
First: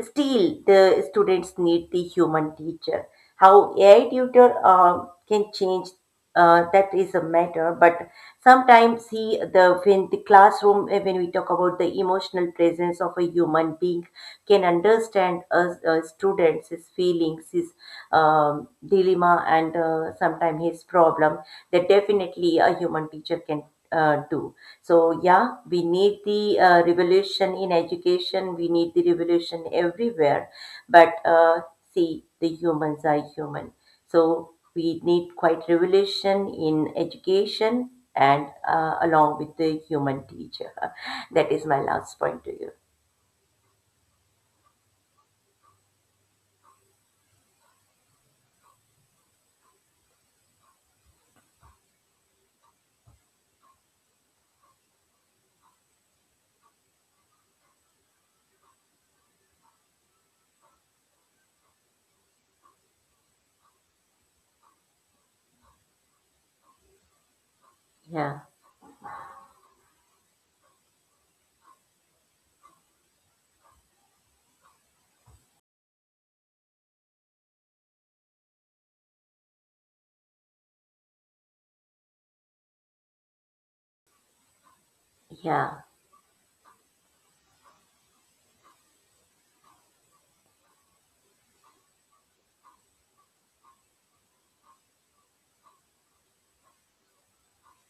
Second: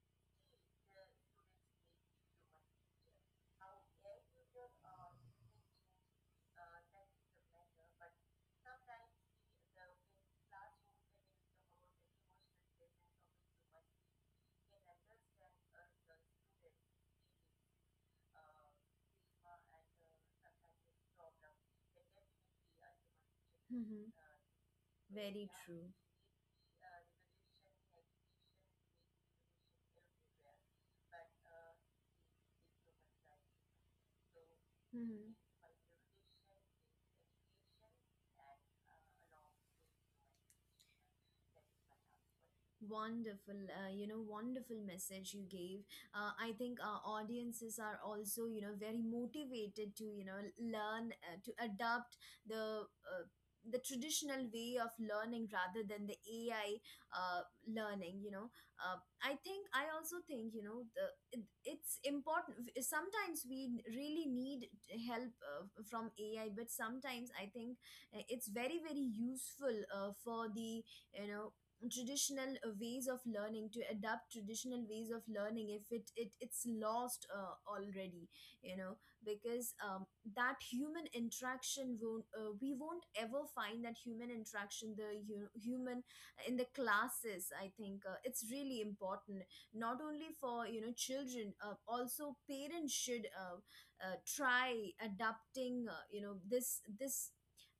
still the students need the human teacher. How AI tutor can change that is a matter, but sometimes see the when the classroom when we talk about the emotional presence of a human being can understand a student's his feelings his um, dilemma and sometimes his problem, that definitely a human teacher can Mhm. Do. So Very yeah, we true. need the revolution in education, we need the revolution everywhere, but see the humans are human, so we Hmm. need quite revolution in education and along with the human teacher. That is my last point to you. Wonderful, you know, wonderful message you gave. I think our audiences are also, you know, very motivated to, you know, learn to adopt the uh, the traditional way of learning rather than the AI learning. You know, I think I also think, you know, it's important. Sometimes we really need help from AI, but sometimes I think Yeah, it's very very useful for the, you know, traditional ways of learning to adapt traditional ways of learning if it's lost already, you know, because that human interaction won't, we won't ever find that human interaction, the yeah, human in the classes. I think it's really important, not only for, you know, children, also parents should, try adapting, you know, this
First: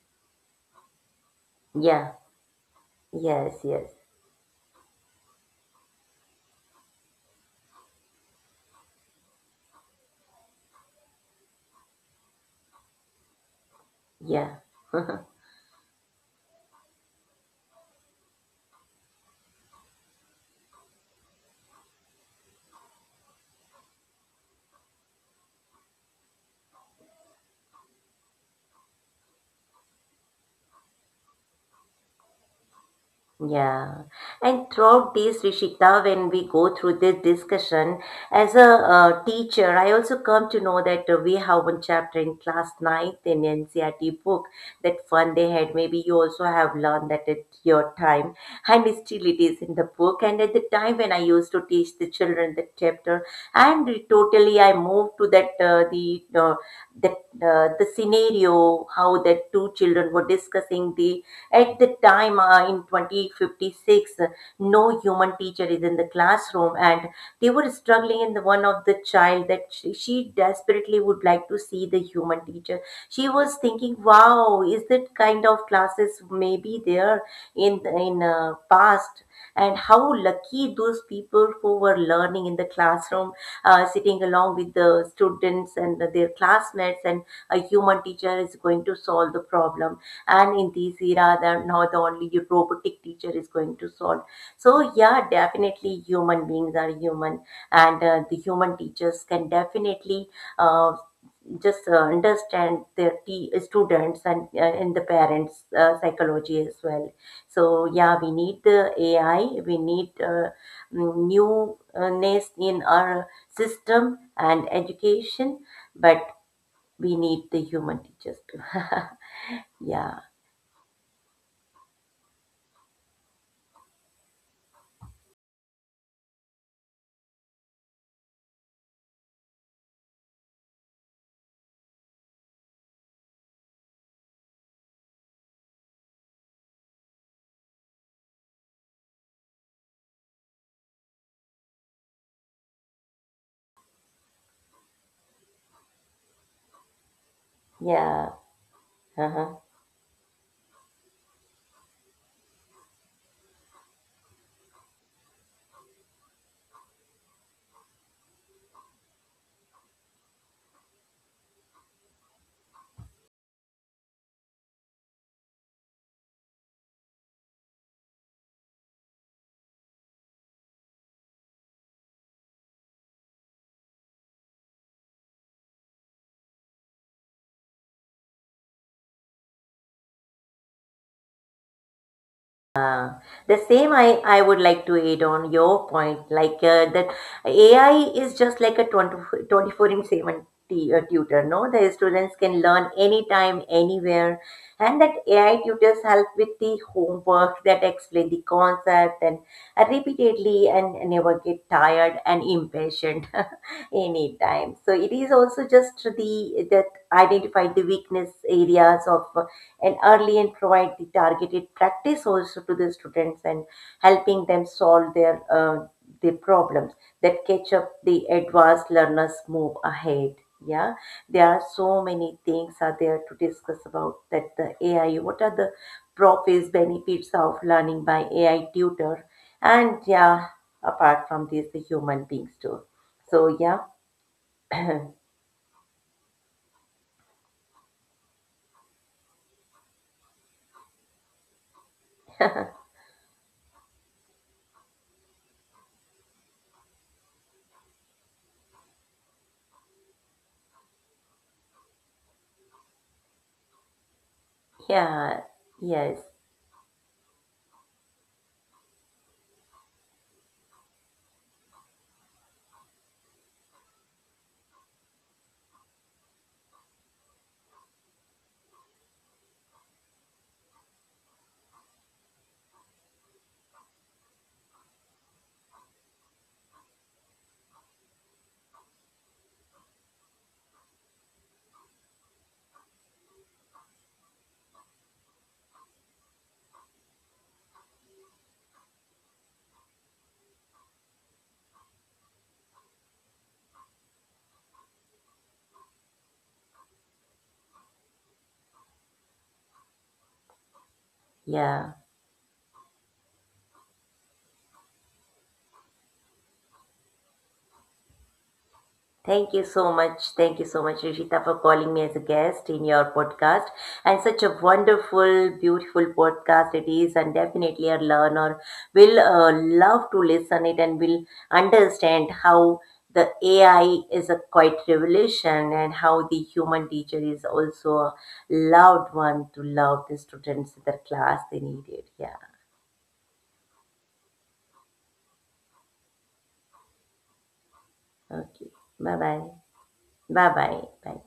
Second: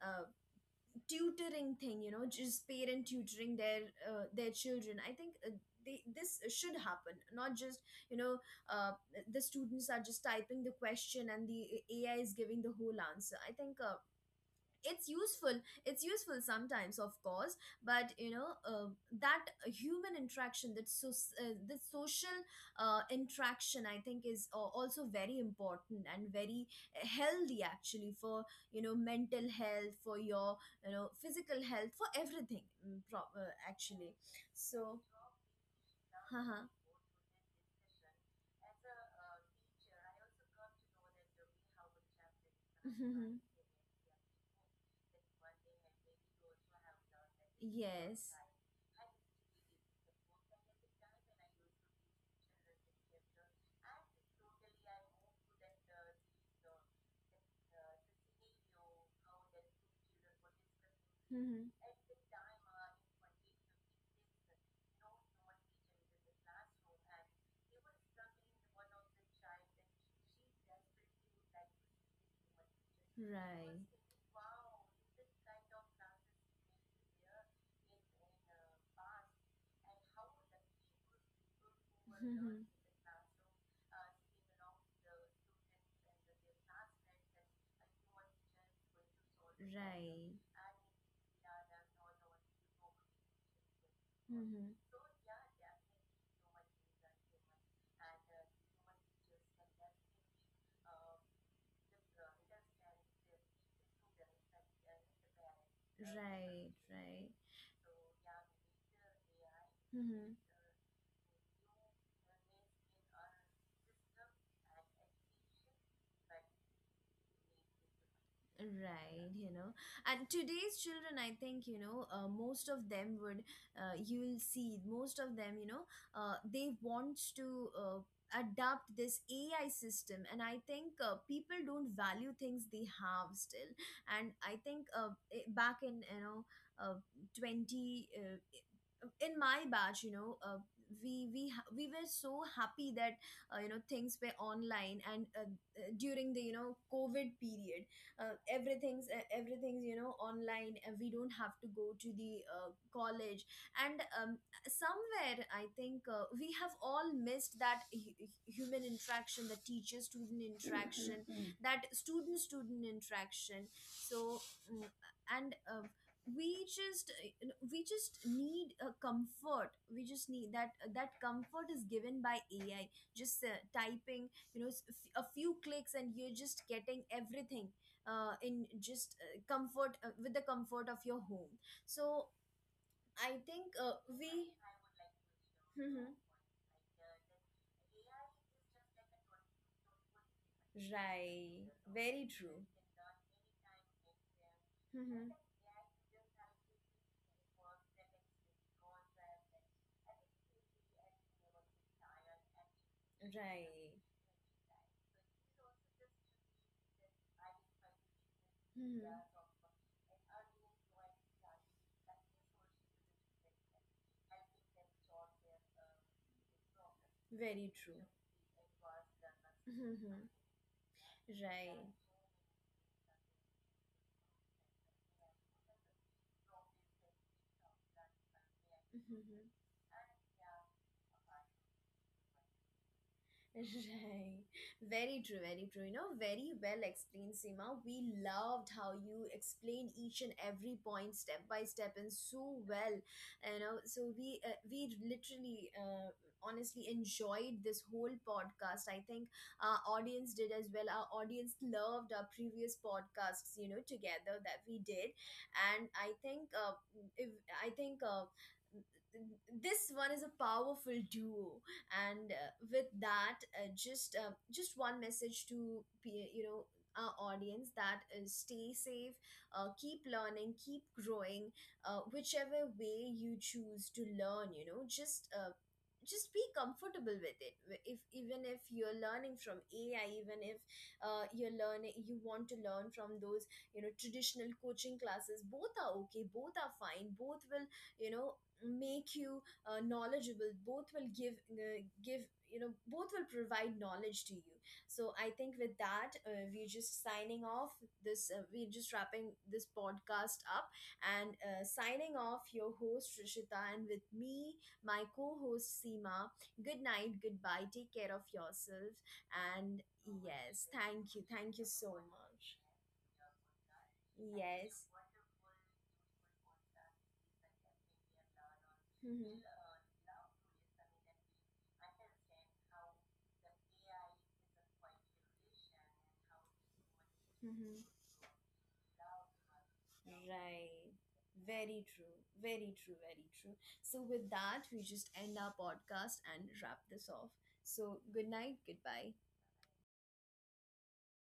uh, tutoring thing, you yeah, know, just parent tutoring yes, their, yes, their children. I think they, this should happen, not just, you know, uh, the students are just typing the question and the AI is giving the whole answer. I think yeah. it's useful, it's useful sometimes, of course, but you know, that human interaction, that so the social interaction, I think, is also very important and very healthy, actually, for, you know, mental health, for your, you know, physical health, for everything. Yeah, Actually, and so throughout this, Rishita, when we huh. go through this discussion, as a teacher, I also come to know that we have one chapter in class ninth in NCRT book, that fun they had. Maybe you also have learned that at your Yes. time, and still it is in the book. And at the time when I used to teach the children that chapter, and it totally I moved to that the scenario how that two children were discussing the at Mm-hmm. the time in 2056, no human teacher is in the classroom, and they were struggling. In the one of the child that she desperately would like to see the human teacher. She was Right. thinking, "Wow, is that kind of classes maybe there in past?" And how lucky those people who were learning Mhm. in the classroom, sitting along with the students and their classmates, and a human teacher is going to solve the problem, Right. and in this era that now the not only your robotic teacher is going to solve. Mm-hmm. So yeah, definitely human beings are human, and the human teachers can definitely uh, just understand their students and the parents Right. psychology as well. Right. So yeah, we need the AI, we need Mm-hmm. Newness in our system and education, but we need the human teachers too. Right, you know, Yeah. and today's children, I think, you know, most of them would, you'll see, most of them, you know, they want to adapt this AI system. And I think people don't value things they have still. And I think back in, you know, uh, 20, in my batch, you know, we were so happy that, you know, things were online, and during the, you know, covid period, Yeah. Uh-huh. everything's, you know, online, and we don't have to go to the, college, and somewhere I think we have all missed that human interaction, the teacher student interaction, that student student interaction. So mm, and we just, we just need a comfort, we just need that, that comfort is given by AI, just typing, you know, a few clicks and you're just getting everything, in just comfort, with the comfort of your home. So I The think same I we. would like to add on your Mhm. point, like that AI is just like a twenty twenty four in 7 tutor, Right. no? The Very students can true. learn anytime, anywhere. And that Mhm. AI tutors help with the homework that explain the concept and repeatedly and never get tired and impatient Right. anytime. So it is also just the that identify the weakness Mhm. areas of and early and provide the targeted practice also to the students and helping them solve their the problems, that Very catch up true. the advanced learners move Mhm. ahead. Yeah, there are Right. so many things are there to discuss about that the AI, what are the profits benefits of learning by AI tutor, Mm-hmm. and yeah, apart from this the human beings too. So yeah. Right. Very true, very true. You know, very well explained, Seema. We loved how you explained each and every point step by step and so well. You know, so we, we literally, honestly enjoyed this whole podcast. I think our audience did as well. Our audience loved our previous podcasts, you know, together that we did. Yeah. And I Yes. think, if I think this one is a powerful duo, and with that, just one message to you know, our audience, that is stay safe, keep learning, keep growing, whichever way you choose to learn, you know, just be comfortable with it. If, even if you're learning from AI, even if you're learning, you want to learn from those, you know, traditional coaching classes, both are okay, both are fine, both will, you know, make you knowledgeable, both will give, you know, both will provide knowledge to you. So I think with that, we're just signing off this, we're just wrapping this podcast up, and Yeah. signing off your host Rishita, and with me my co-host Seema. Good night, goodbye, take care of yourself. Thank you And so much. Thank yes, you so much, thank you, Rishita, thank you for so calling me as a much. guest in your podcast. And such a Yes. wonderful, beautiful podcast it is. And definitely a learner will Mhm. Love to listen it and will understand how the AI is a quite revolution and how the human teacher is also a loved one to love the Right. students in their class. They Very need it. true. Yeah. Very true. Very true. So, with that, we just end our podcast and wrap this off. So, good night. Okay. Goodbye. Bye-bye. Bye-bye. Bye.